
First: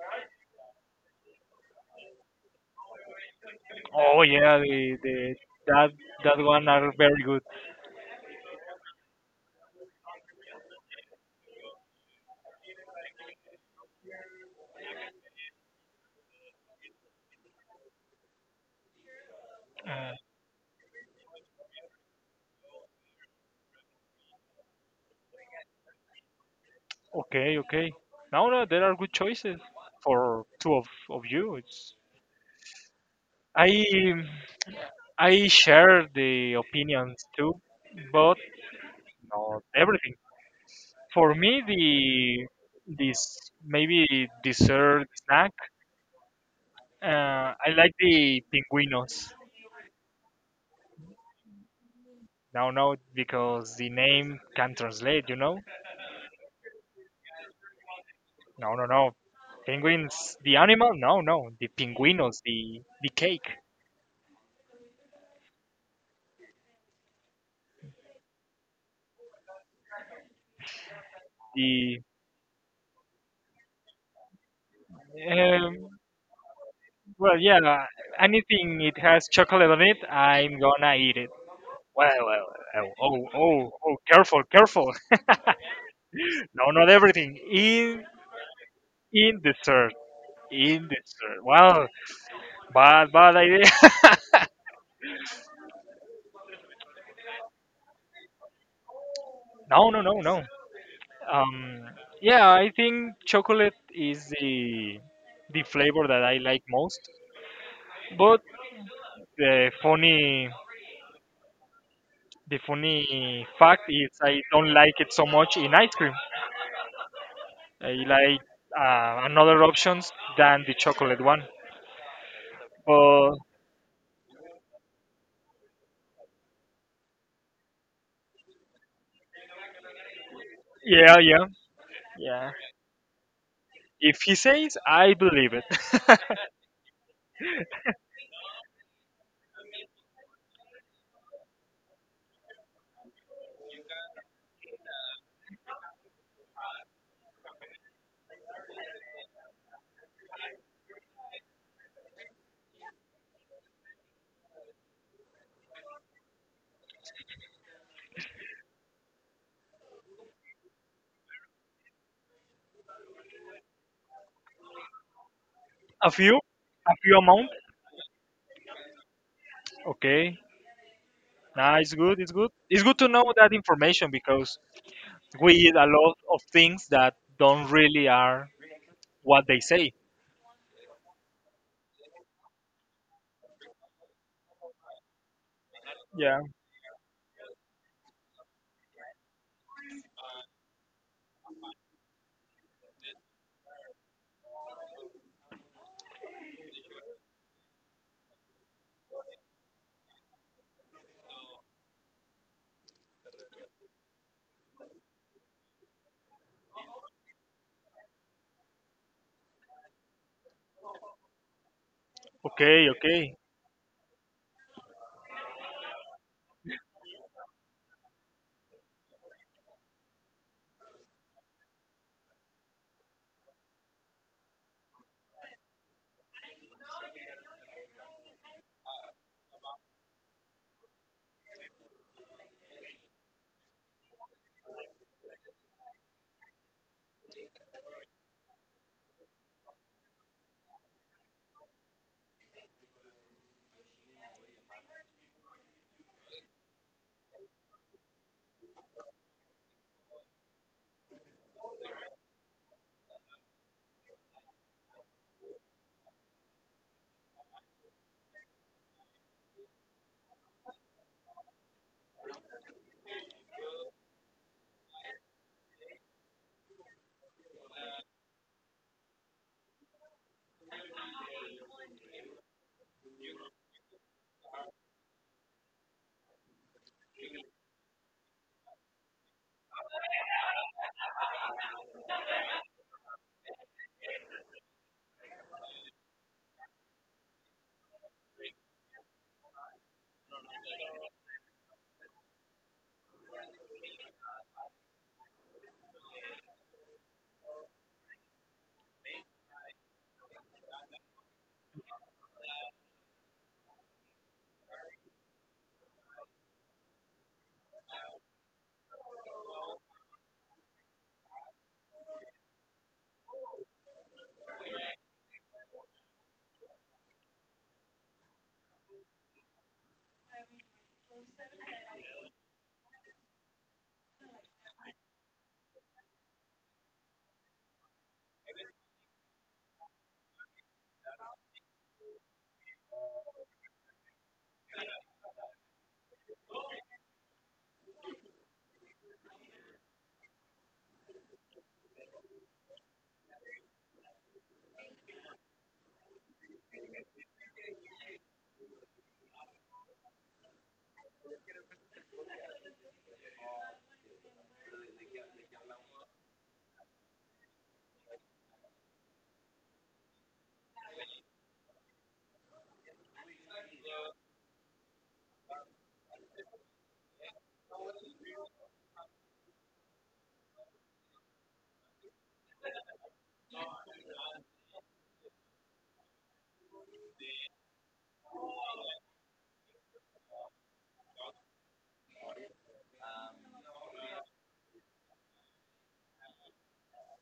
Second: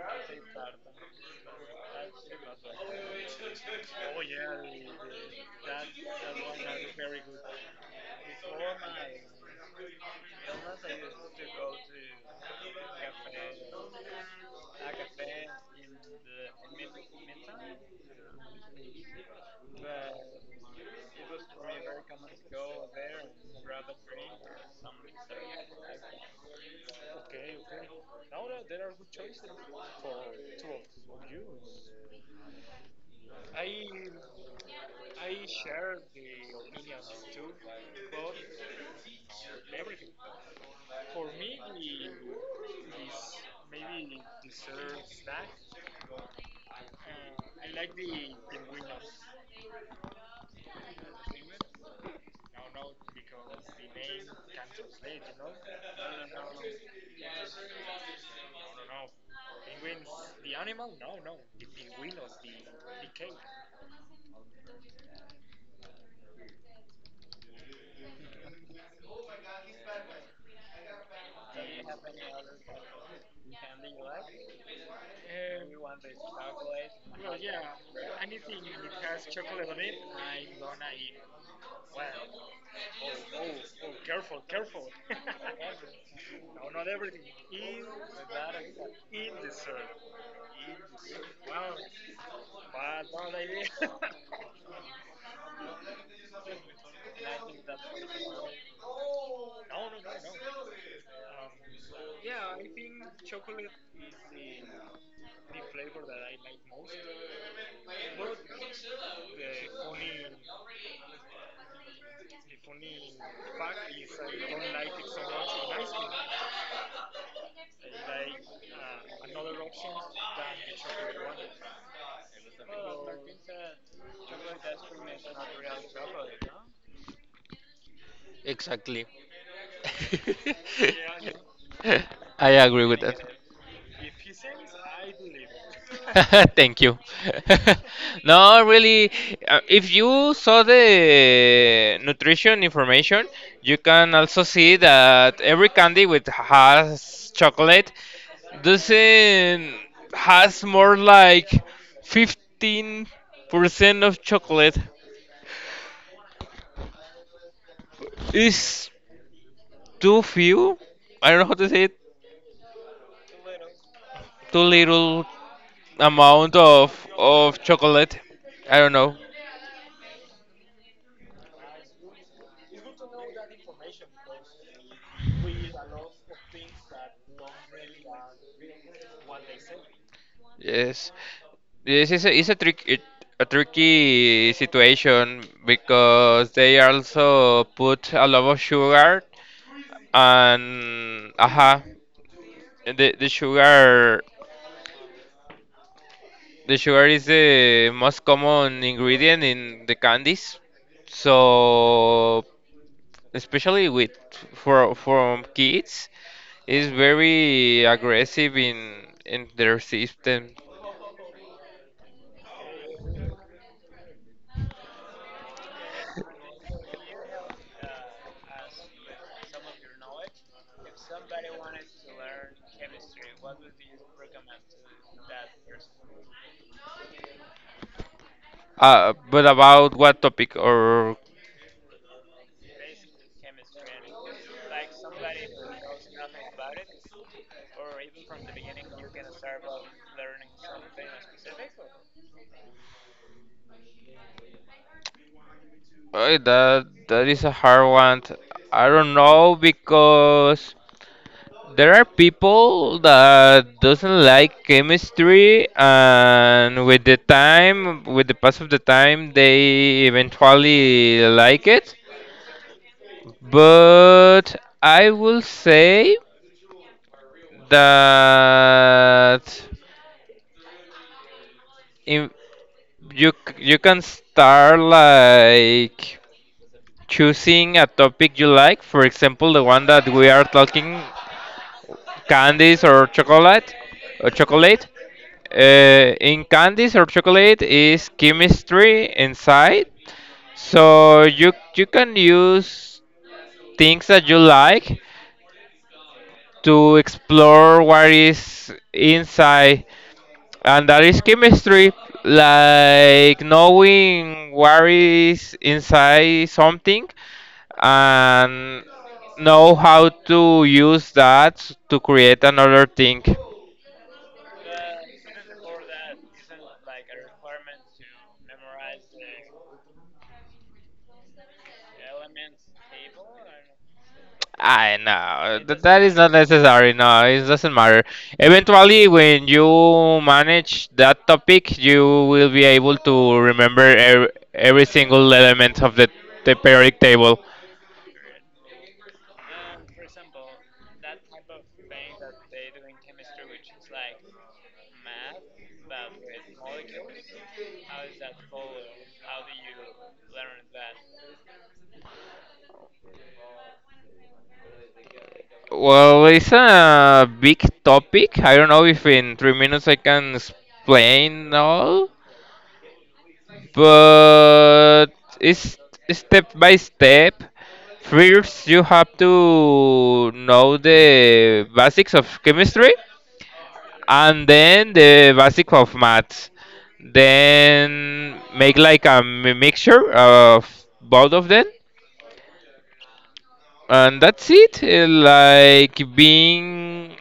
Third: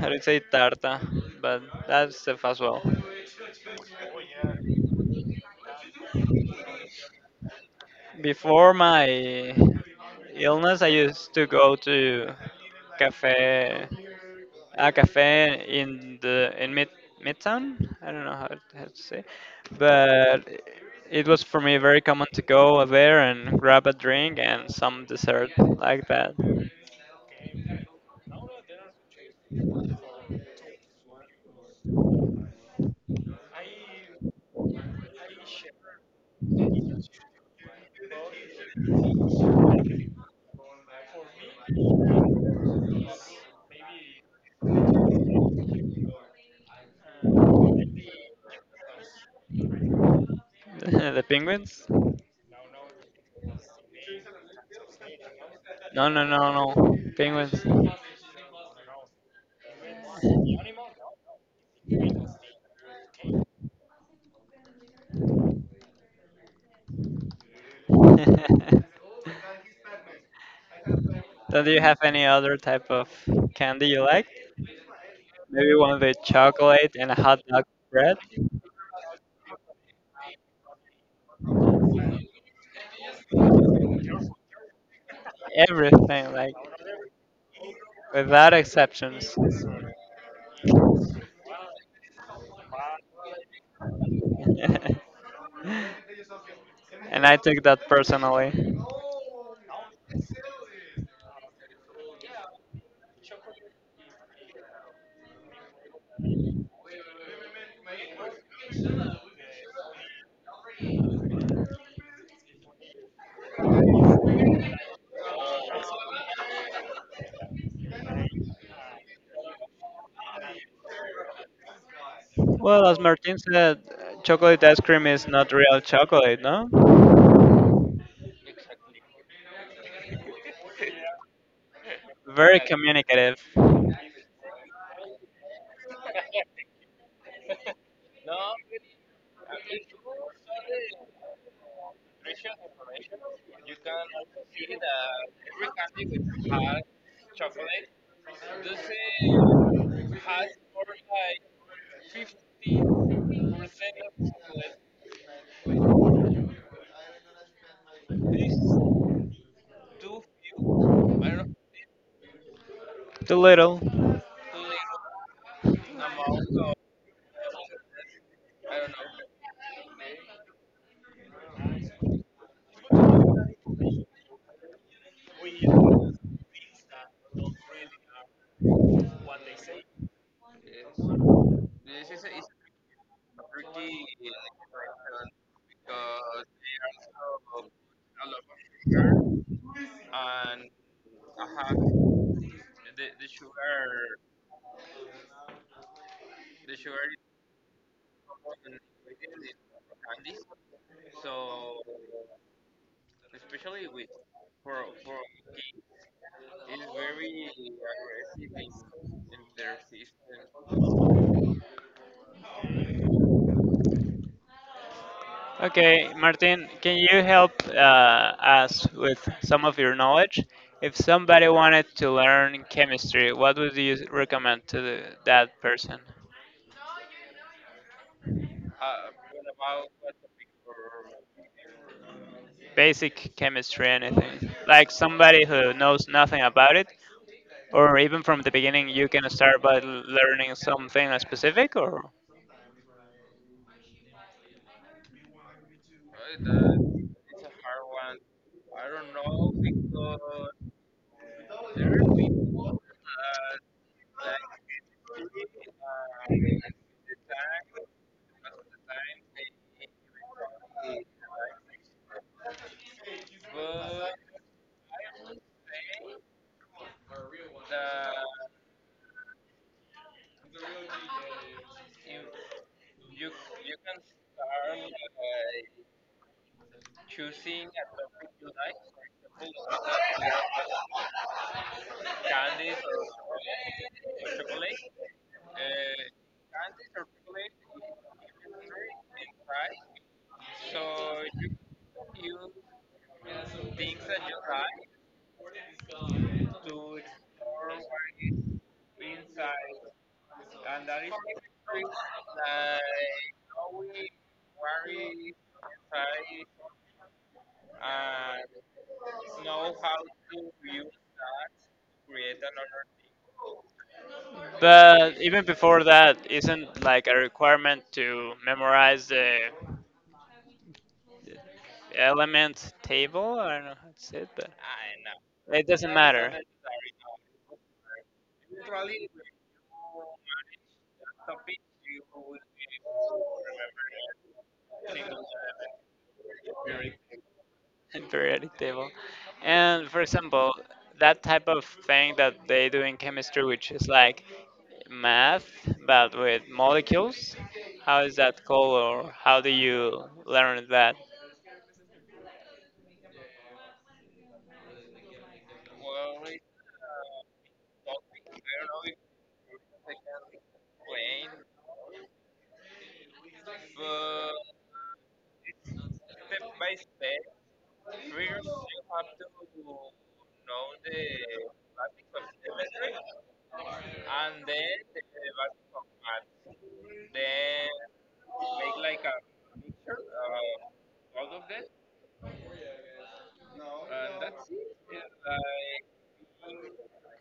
how do you say tarta, but that's stuff as well. Oh yeah, the that that one are very good. Before my illness, I used to go to cafe, a cafe in the in midtown. I don't know how to say, Uh, but it was for me very common to go there and grab a drink and some dessert like that. okay, okay. No, no, there are good choices for two of you. It's I. I share the opinions too, but not everything. For me, the this maybe dessert snack. I like the pinguinos. The penguins? No, no, because the name can translate. You know. No, no, no, no, No, no, no. Penguins, the animal? No, no. The pinguinos, the cake, penguins. So do you have the any other type of candy you like? Maybe um, one with chocolate and a well, hot dog yeah. bread? Anything it has chocolate on it, I'm gonna eat it. Well, well, well, oh, oh, oh, careful, careful. Everything, like No, not everything. In, without exceptions. in dessert, in dessert. Wow, bad, bad idea. And I took that personally. No, no, no, no. Um, yeah, I think chocolate is the flavor that I like most. But the funny the funny fact is I don't like it so much in ice cream. I like another options than the chocolate one. Well, as But Martin said, chocolate ice cream is not real chocolate, no? Exactly. yeah, yeah, yeah. I Very agree with that. communicative. If he says, I believe it. Thank you. No, really, if you saw the nutrition information, you can also see that every candy with has chocolate doesn't has more like 15% of chocolate. Is too few. I don't know how to say it. Too little. Too little a few, amount a few amount. of chocolate. I don't know. Okay, nah, it's good. It's good. It's good to know that information because we eat a lot of things that don't really are what they say. Yes, this is is a trick it, a tricky situation Yeah. because they also put a lot of sugar, and aha, the the sugar the sugar is the most common ingredient in the candies. So, especially with for from kids, is very aggressive in their system. Okay. Okay. Okay, Martin, can you help us with some of your knowledge? If somebody wanted to learn chemistry, what would you recommend to the, that person? But about what topic or Basic chemistry, anything. Like somebody who knows nothing about it, or even from the beginning, you can start by learning something specific, or. That is a hard one. I don't know because there are people that doesn't like chemistry, and with the time, with the pass of the time they eventually like it. But I will say that in, you you can start like choosing a topic you like. For example, the one that we are talking, candies or chocolate, or chocolate. In candies or chocolate is chemistry inside, so you can use things that you like to explore what is inside. And that is chemistry, like knowing what is inside something and know how to use that to create another thing. But even before that, isn't like a requirement to memorize the element table? I don't know how to say it. I know It that, doesn't that is not matter. necessary, no, it doesn't matter. Eventually when you manage that topic, you will be able to remember every single element of the periodic table. Periodic table. And for example, that type of thing that they do in chemistry, which is like math, but with molecules, how is that called, or how do you learn that? Well, it's a big topic. I don't know if in 3 minutes I can explain all, but it's step by step. First, you have to know the basics of chemistry and then the basic of maths. Then make like a mixture of both of them, and that's it. Like being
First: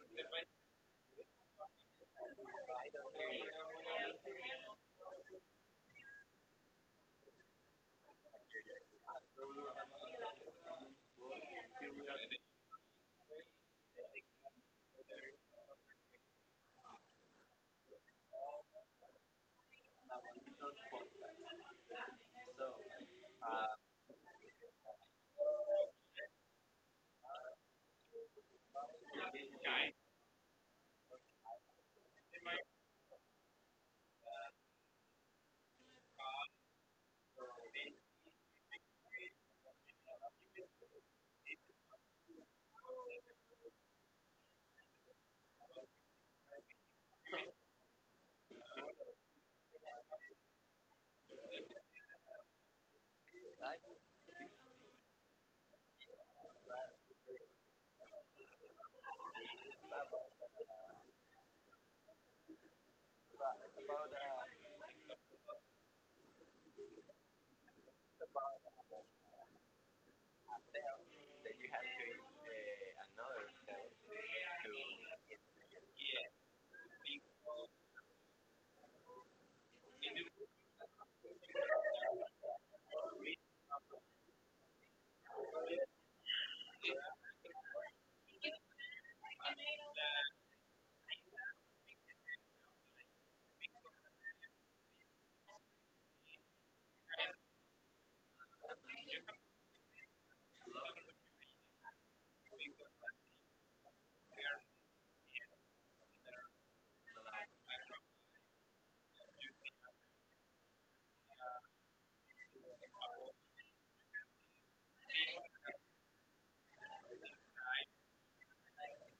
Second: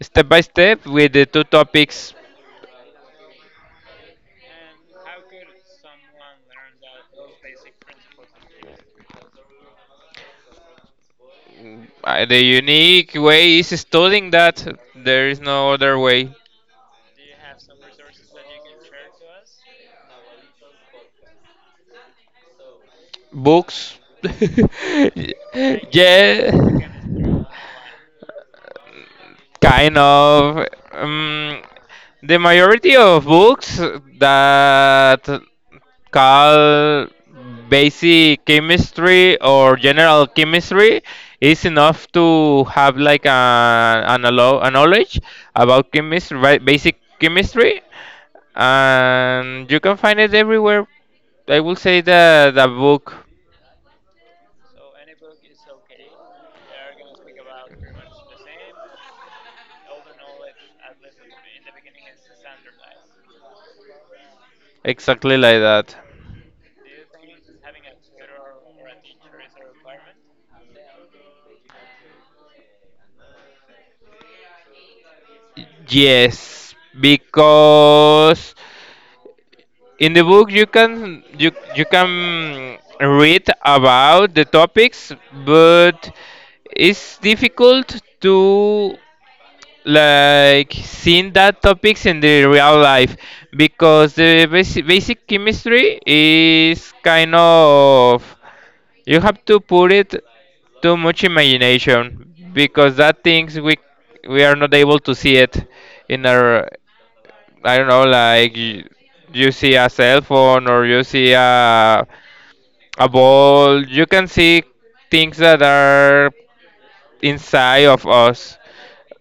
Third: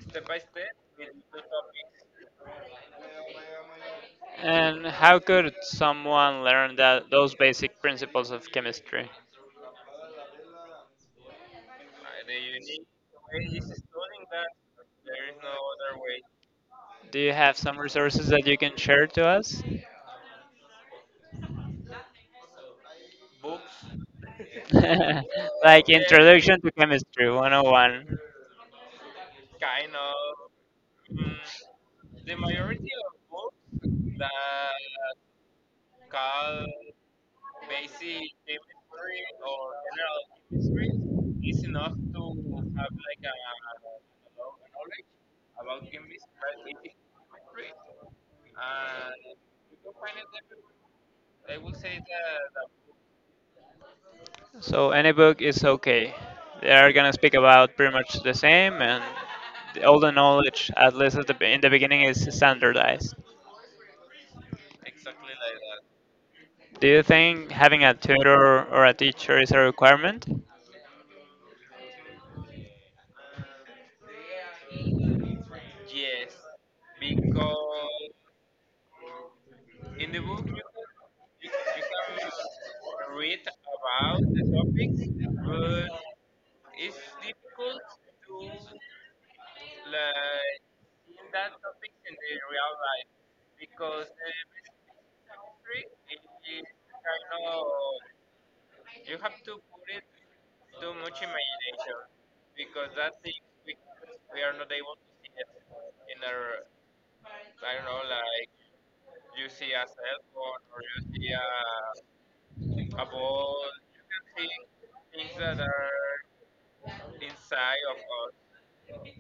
step by step with the two topics. And how could someone learn that those basic principles of chemistry? The unique way is studying that. There is no other way. Do you have some resources that you can share to us? Books. Like Introduction to Yeah, Chemistry 101. kind of. The majority of books that call basic chemistry or general chemistry is enough to have like a knowledge about chemistry, right, basic chemistry, and you can find it everywhere. I will say the book. So any book is okay. They are gonna speak about pretty much the same, and all the knowledge, at least at the, in the beginning, is standardized. Exactly like that. Do you think having a tutor or a teacher is a requirement? Yes, because in the book, you can you can read about the topics, but it's difficult to like seeing that topics in the real life because the basic chemistry is kind of, you have to put it too much imagination because that things we are not able to see it in our, I don't know, like you see a cell phone or you see a ball, you can see things that are inside of us.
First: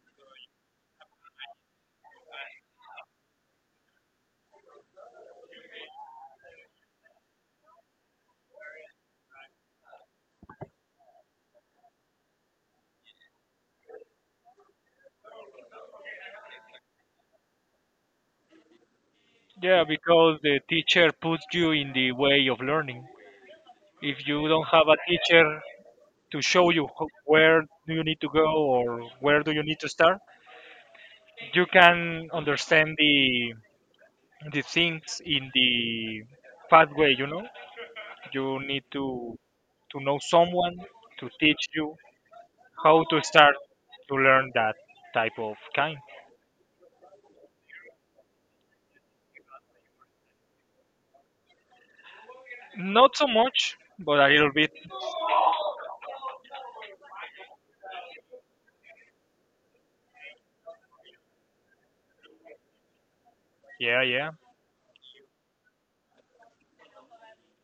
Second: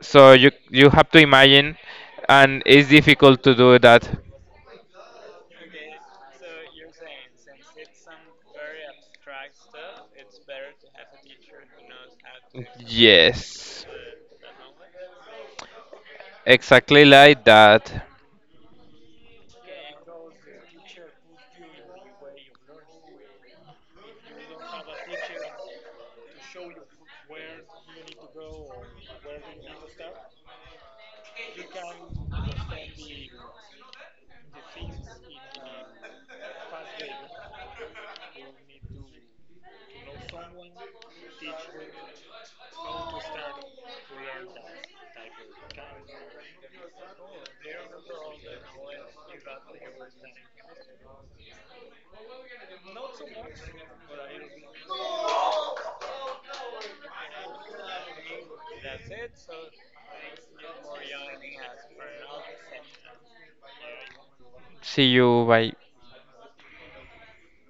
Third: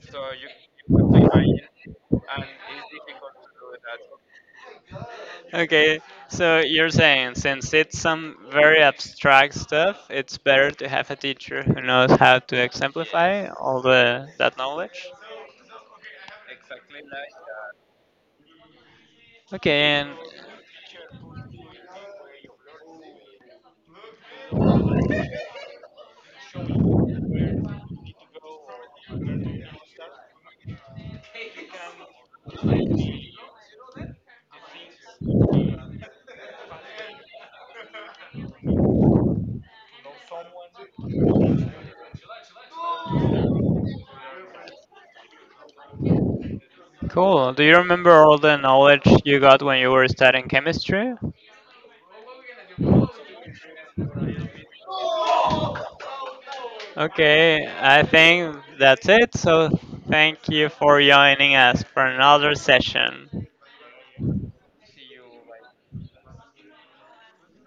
So you have to imagine, and it's difficult to do that. Okay, so you're saying since it's some very abstract stuff, it's better to have a teacher who knows how to exemplify all Yes, the that knowledge. exactly like that. Yeah, Okay, because the teacher puts you in the way of learning. If you don't have a and teacher to show you where do you need to go or where do you need to start, you can understand the things in the pathway you need to know someone to teach you how to start to learn that type of kind. cool. Do you remember all the knowledge you got when you were studying chemistry? Not so much but a little bit, Okay, I think that's it. So thank you for joining us for another session. yeah, yeah. See you. Bye.